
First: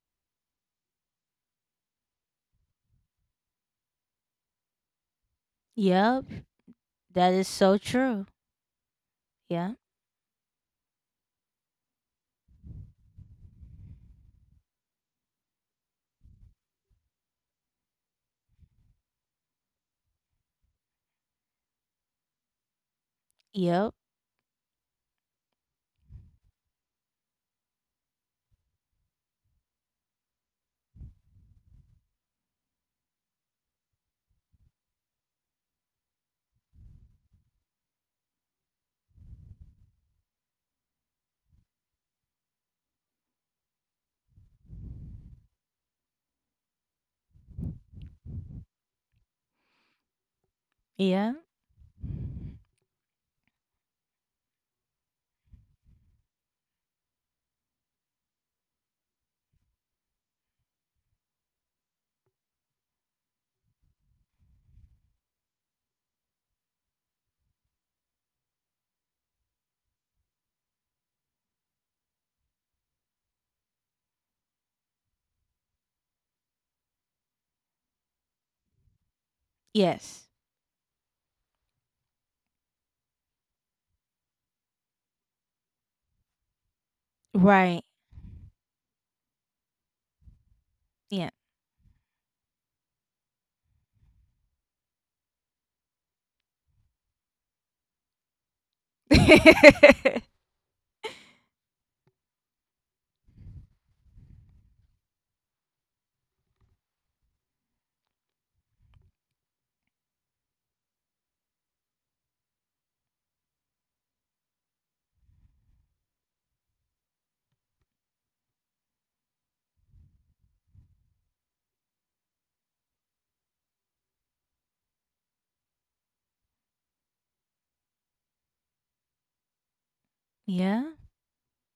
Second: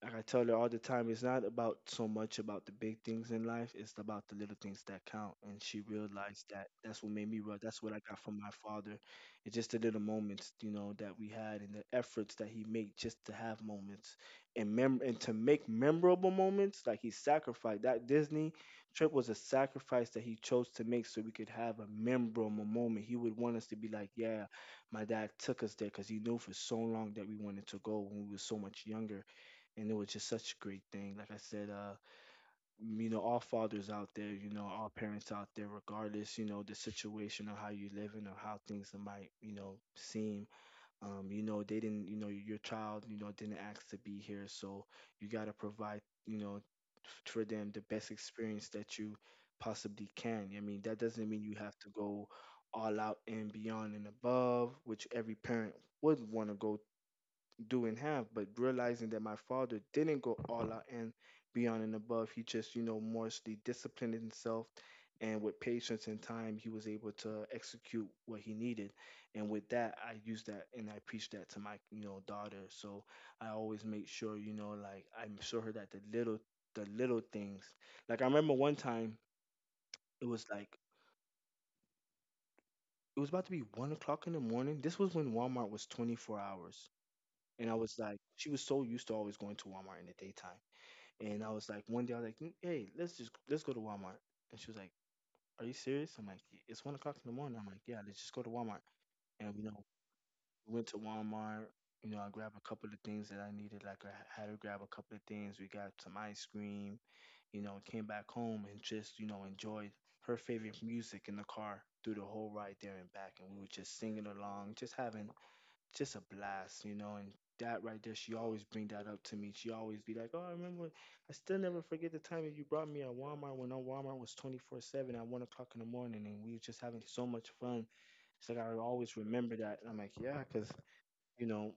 Speaker 2: like I tell her all the time, it's not about so much about the big things in life, it's about the little things that count. And she
Speaker 1: Yep.
Speaker 2: realized that that's what made
Speaker 1: That
Speaker 2: me
Speaker 1: is
Speaker 2: run.
Speaker 1: so
Speaker 2: That's what I got
Speaker 1: true.
Speaker 2: from my father. It's just
Speaker 1: Yeah.
Speaker 2: the little moments, you know, that we had and the efforts that he made just to have moments and mem and to make memorable moments. Like, he sacrificed that Disney trip was a sacrifice that he chose to make so we could have a memorable moment. He would want us to be
Speaker 1: Yep.
Speaker 2: like, yeah, my dad took us there because he knew for so long that we wanted to go when we were so much younger and it was just such a great thing. Like I said, you know, all fathers out there, you know, all parents out there, regardless, you know, the situation or how you living or how things might, you know, seem, you know, they didn't, you know, your child, you know, didn't ask to be here, so you got to provide, you know, for them the best experience that you possibly can. I mean, that doesn't
Speaker 1: Yeah.
Speaker 2: mean you have to go all out and beyond and above, which every parent would want to go do in half, but realizing that my father didn't go all out and beyond and above, he just, you know, mostly disciplined himself. And with patience and time, he was able to execute what he needed. And with that, I use that and I preach that to my, you know, daughter. So I always make sure, you know, like, I show her that the little things. Like I remember one time, it
Speaker 1: Yes.
Speaker 2: was like it was about to be 1 o'clock in the morning. This was when Walmart was 24 hours. And I
Speaker 1: Right.
Speaker 2: was like, she was so used to always going to Walmart in the daytime.
Speaker 1: Yeah.
Speaker 2: And I was like, one day I was like, "Mm, hey, let's go to Walmart." And she was like, are you serious? I'm like, "Yeah, it's 1 o'clock in the morning." I'm like, yeah, let's just go to Walmart. And, you know, we went to Walmart. You know, I grabbed a couple of things that I needed. Like, I had to grab a couple of things. We got some ice cream. You know, came back home and just, you know, enjoyed her favorite music in the car through the whole ride there and back. And we were just singing along, just having just a blast, you know. And that right there, she always bring that up to me. She always be like, "Oh, I remember. I still never forget the time that you brought me at Walmart when our Walmart was 24/7 at 1 o'clock in the morning, and we were just having so much fun." It's like I always remember that. And I'm like, yeah, because,
Speaker 1: Yeah.
Speaker 2: you know,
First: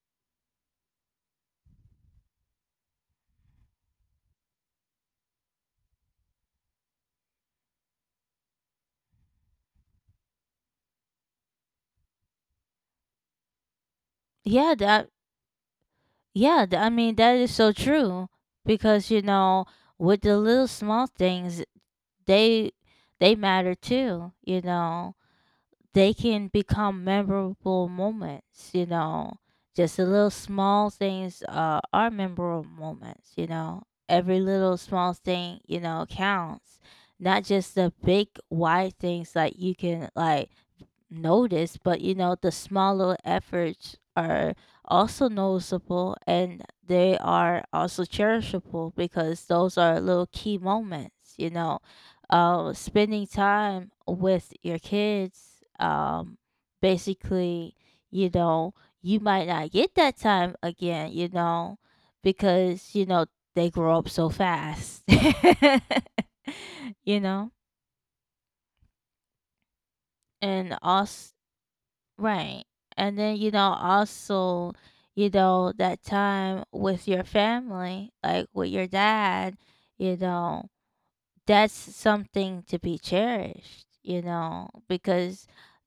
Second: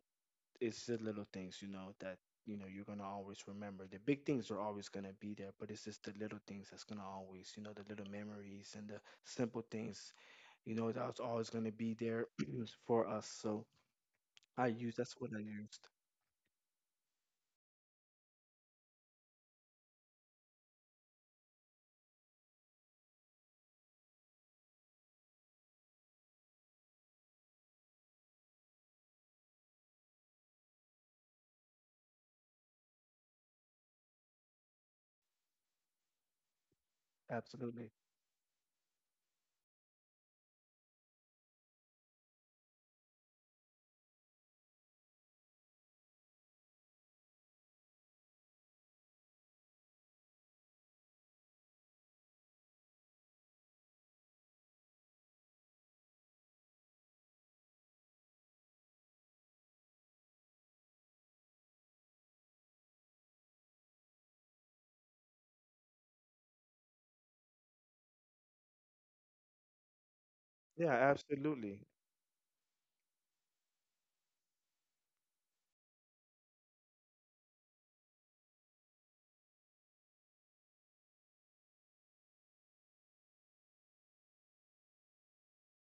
Speaker 2: it's the little things, you know, that, you know, you're gonna always remember. The big things are always gonna be there, but it's just the little things that's gonna always, you know, the little memories and the simple things, you know, that's always going to be there for us. So I
Speaker 1: Yeah.
Speaker 2: use
Speaker 1: That.
Speaker 2: that's what I use.
Speaker 1: Yeah. I mean, that is so true because you know, with the little small things, they they matter too. You know, they can become memorable moments, you know. Just the little small things are memorable moments, you know. Every little small thing, you know, counts. Not just
Speaker 2: Absolutely.
Speaker 1: the big wide things like you can like noticed, but you know, the small little efforts are also noticeable and they are also cherishable because those are little key moments, you know. Spending time with your kids, basically, you know, you might not get that time again, you know, because, you know, they grow up so fast, you know, and
Speaker 2: Yeah,
Speaker 1: also
Speaker 2: absolutely.
Speaker 1: right. And then, you know, also, you know, that time with your family, like with your dad, you know, that's something to be cherished, you know, because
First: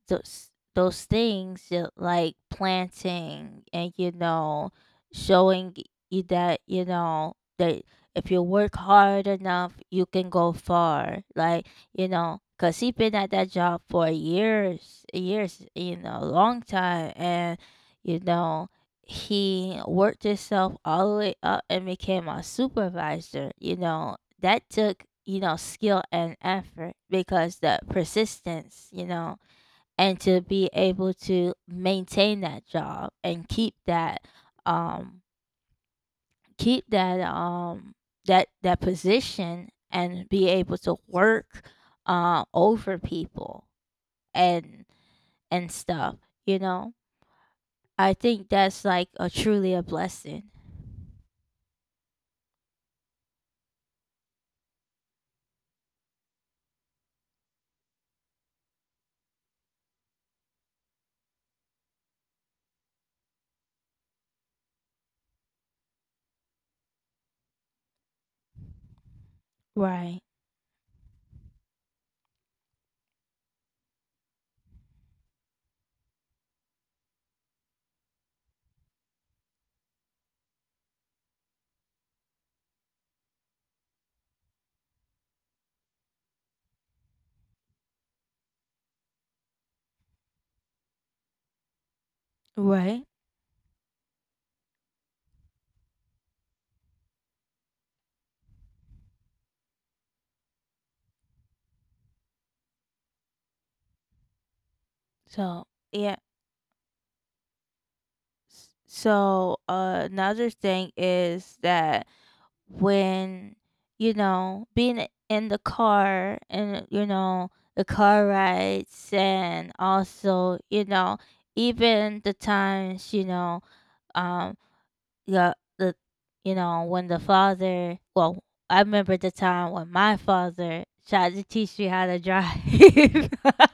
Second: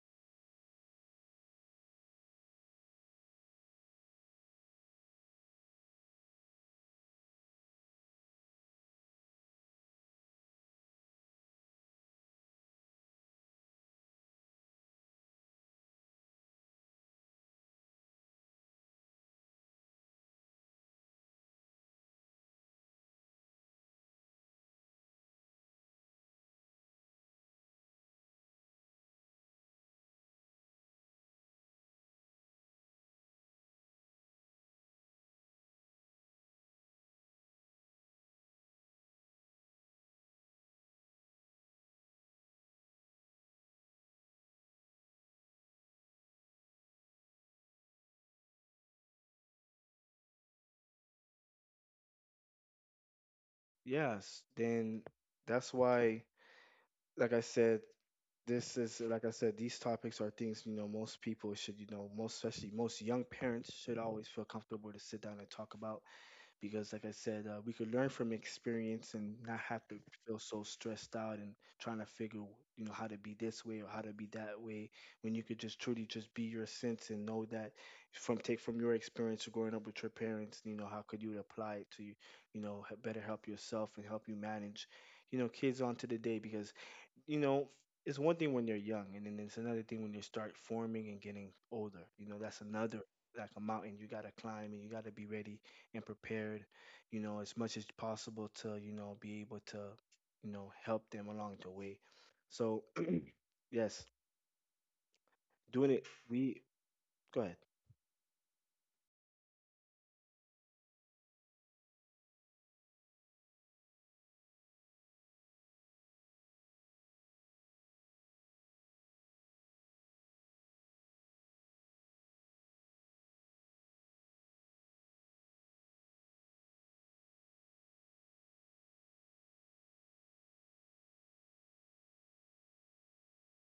Speaker 1: those those things like planting and you know showing you that you know that if you work hard enough you can go far, like you know because he been at that job for years, you know, long time, and you know he worked himself all the way up and became a supervisor, you know, that took you know skill and effort because the persistence, you know, and to be able to maintain that job and keep that um keep that um that position and be able to work over people and and stuff, you know, I think that's like a truly a blessing.
Speaker 2: Yes. Then that's why, like I said, this is, like I said, these topics are things, you know, most people should, you know, most especially most young parents should always feel comfortable to sit down and talk about, because, like I said, we could learn from experience and not have to
Speaker 1: Right,
Speaker 2: feel so stressed out and trying to figure, you know, how to be this way or how to be that way, when you could just truly just be your sense and know that from take from your experience of growing up with your parents, you know, how could you apply it to you, you know, better help yourself and help you manage, you know, kids on to the day, because, you know, it's one thing when you're young, and then it's another thing when you start forming and getting older. You know, that's another,
Speaker 1: right,
Speaker 2: like, a mountain you gotta climb, and you gotta be ready and prepared. You know, as much as possible to, you know, be able to, you know, help them along the way. So yes,
Speaker 1: so
Speaker 2: doing it.
Speaker 1: yeah.
Speaker 2: We go ahead.
Speaker 1: So another thing is that when, you know, being in the car and, you know, the car rides and also, you know, even the times, you know, um, the, the, you know, when the father, well, I remember the time when my father tried to teach me how to drive.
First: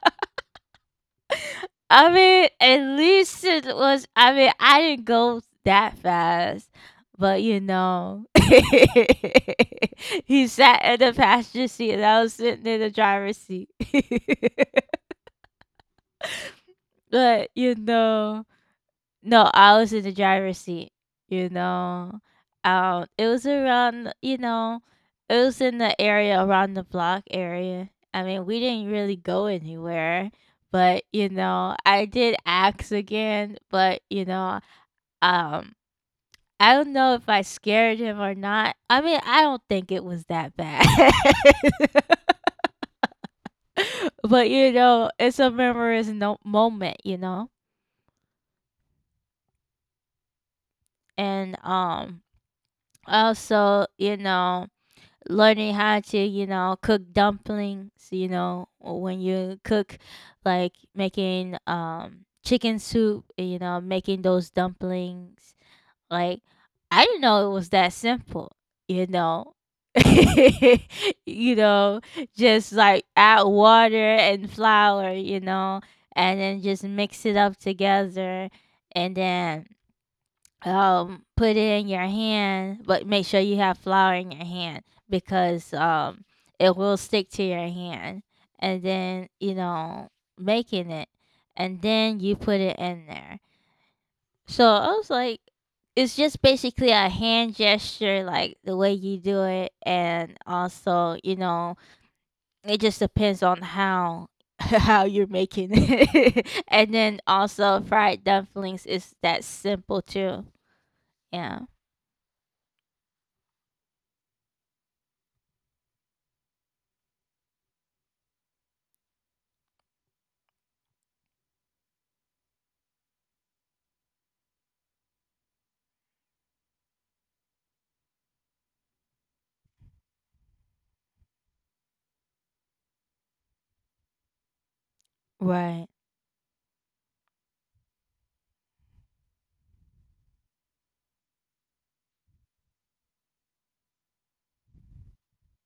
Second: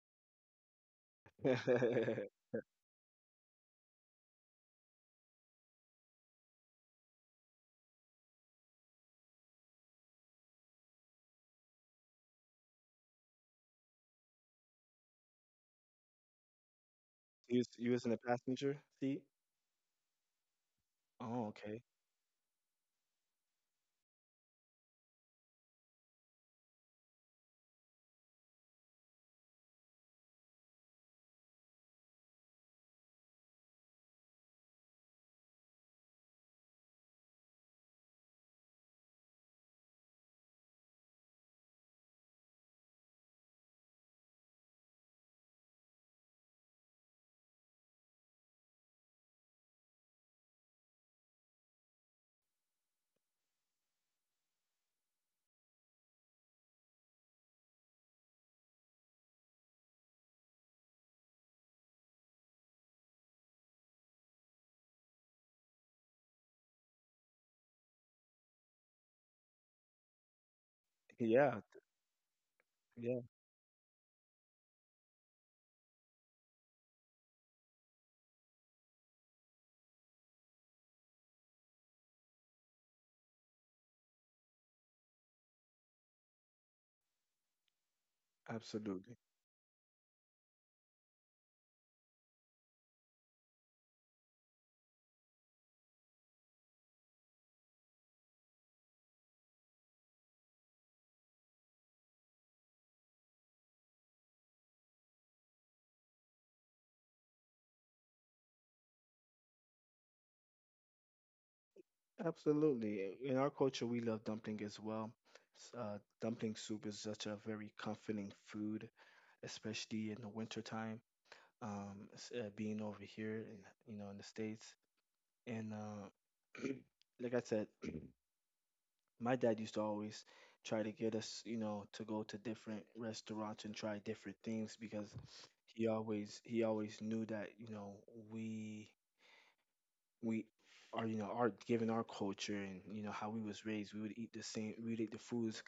Speaker 1: I mean, at least it was. I mean, I didn't go that fast, but you know, he sat in the passenger seat and I was sitting in the driver's seat. But you
Speaker 2: You was in the
Speaker 1: know,
Speaker 2: passenger seat.
Speaker 1: no, I was in the driver's seat,
Speaker 2: Oh,
Speaker 1: you
Speaker 2: okay.
Speaker 1: know. It was around, you know, it was in the area around the block area. I mean, we didn't really go anywhere, but you know, I did ask again, but you know, um, I don't know if I scared him or not. I mean, I don't think it was that bad. But you know, it's a memorable no moment, you know. And um, also, you know, learning how to you know cook dumplings, you know, or when you cook like making chicken soup, you know, making those dumplings, like I didn't know it was that simple, you know, you
Speaker 2: Yeah,
Speaker 1: know, just like
Speaker 2: yeah,
Speaker 1: add water and flour, you know, and then just mix it up together, and then put it in your hand but make sure you have flour in your hand because it will stick to your hand, and
Speaker 2: absolutely.
Speaker 1: then you know making it, and then you put it in there, so I was like it's just basically a hand gesture like the way you do it, and also you know it just depends on how how you're making it, and then also fried dumplings is that simple too, yeah.
Speaker 2: Absolutely. In our culture, we love dumpling as well. Dumpling soup is such a very comforting food, especially in the winter time. Being over here in, you know, in the States, and like I said, my dad used to always try to get us, you know, to go to different restaurants and try different things, because
Speaker 1: Right.
Speaker 2: he always knew that, you know, we we are, you know, our given our culture, and, you know, how we was raised, we would eat the same, we would eat the foods,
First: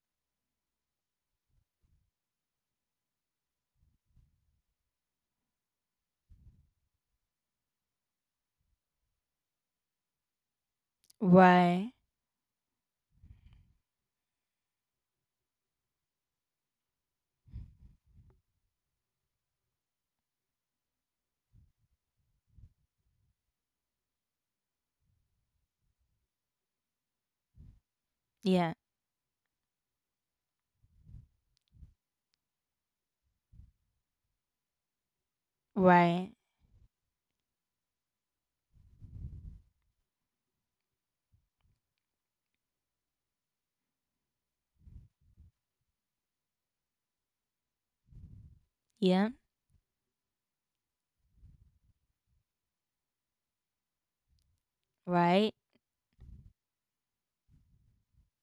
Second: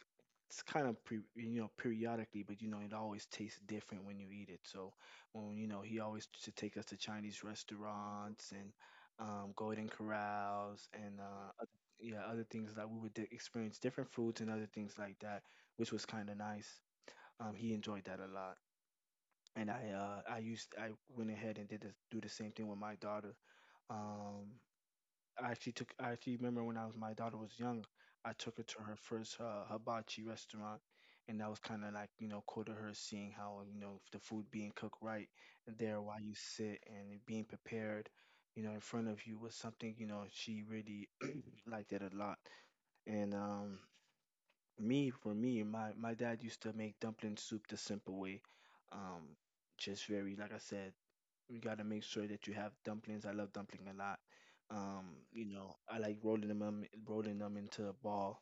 Speaker 2: it's kind of pre, you know, periodically, but, you know, it always tastes different when you eat it. So when, you know, he always used to take us to Chinese restaurants and Golden Corrals and
Speaker 1: Right.
Speaker 2: yeah, other things that we would experience different foods and other things like that, which was kind of nice. He enjoyed that a lot. And I I used I went ahead and did do the same thing with my daughter. um, I actually took. I actually remember when I was my daughter was young, I took her
Speaker 1: Yeah.
Speaker 2: to her first hibachi restaurant, and that was kind of like, you know, cool to her seeing how, you know, the food being cooked right there while
Speaker 1: Right.
Speaker 2: you sit and it being prepared, you know, in front of you was something, you know, she really liked it a lot. And me for me, my dad used to make dumpling soup the simple way, um,
Speaker 1: Yeah.
Speaker 2: just very, like I said, you gotta make sure that you have dumplings. I love dumpling a lot.
Speaker 1: Right.
Speaker 2: I like rolling them into a ball,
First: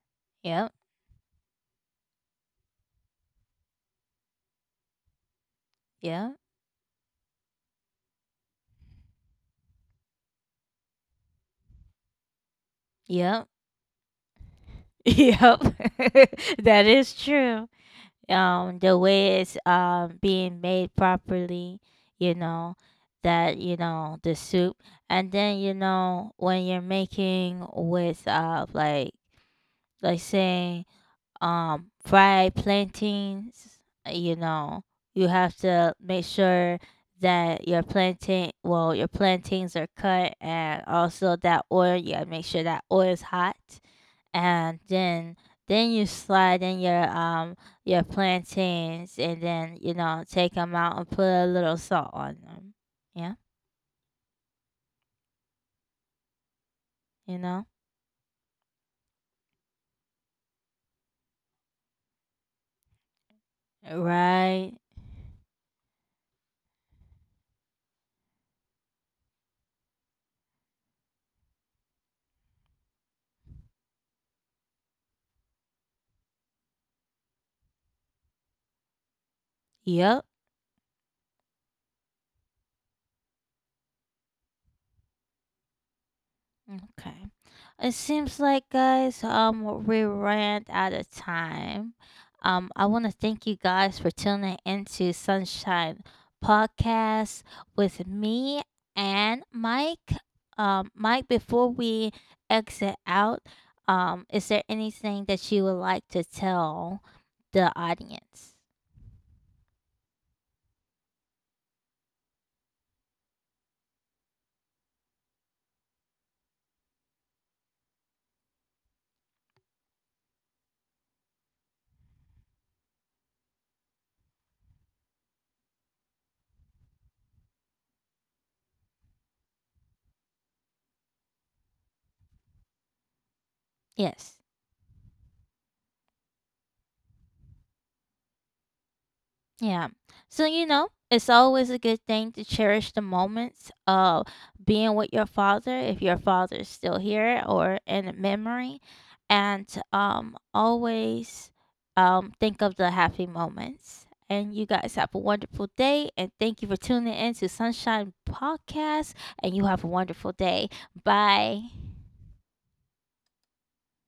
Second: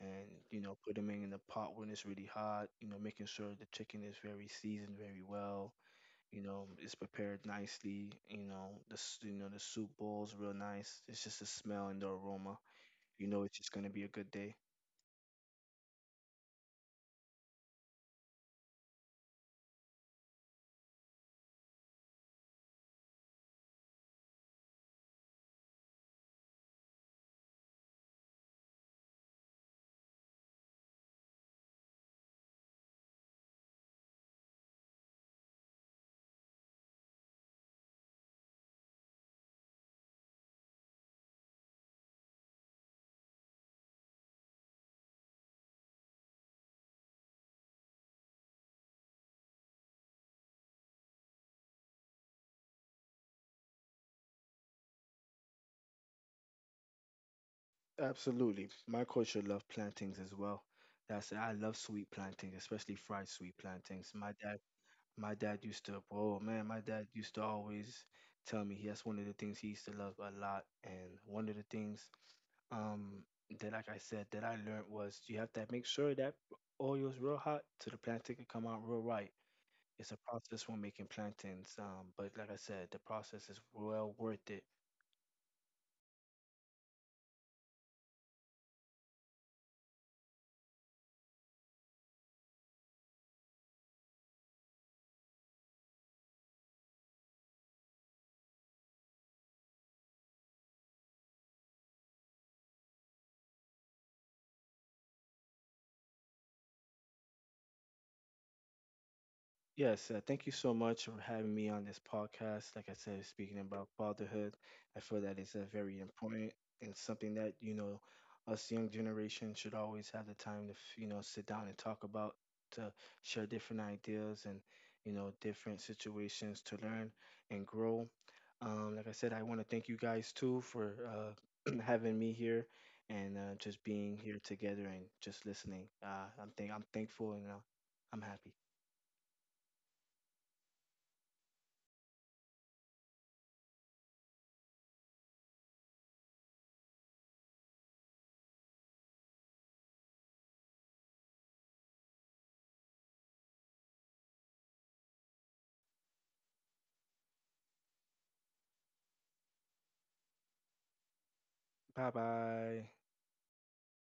Speaker 2: and, you
Speaker 1: Yep.
Speaker 2: know, put them in the pot when it's really hot. You know, making sure the chicken is very seasoned very well.
Speaker 1: Yep.
Speaker 2: You know, it's prepared nicely. You know, the you know, the soup bowl's real nice. It's just the smell and the aroma. You know,
Speaker 1: Yep.
Speaker 2: it's just gonna be a good day.
Speaker 1: Yep. That is true. The way it's being made properly, you know, that you know the soup, and then you know when you're making with like saying fried plantains, you know, you have to make sure that your plantain, well, your plantains are cut, and also that oil you gotta make sure that oil is hot, and then you slide in your plantains, and then you know take them out and put a little salt on them, yeah, you know,
Speaker 2: Absolutely, my culture love plantains as well. That's I love sweet plantains, especially fried sweet plantains. My dad,
Speaker 1: right,
Speaker 2: My dad used to, oh man, my dad used to always tell me that's one of the things he used to love a lot. And one of the things, um, that, like I said, that I learned was you have to make sure that oil is real hot so the plantain can come out real right. It's a
Speaker 1: yep.
Speaker 2: process when making plantains, but, like I said, the process is well worth it.
Speaker 1: Okay. It seems like guys, um, we ran out of time. Um, I want to thank you guys for tuning into Sunshine Podcast with me and Mike. Um, Mike, before we exit out, um, is there anything that you would like to tell the audience?
Speaker 2: Yes, thank you so much for having me on this podcast. Like I said, speaking about fatherhood, I feel that it's a very important and something that, you know, us young generation should always have the time to, you know, sit down and talk about, to share different ideas and, you know, different situations to learn and grow. Like I said, I want to thank you guys too for having me here and just being
Speaker 1: Yes.
Speaker 2: here together and just listening. I'm thankful, and I'm happy.
Speaker 1: Yeah. So, you know, it's always a good thing to cherish the moments of being with your father if your father is still here or in memory. And always think of the happy moments. And you guys have a wonderful day. And thank you for tuning in to Sunshine Podcast. And you have a wonderful day. Bye.
Speaker 2: 拜拜。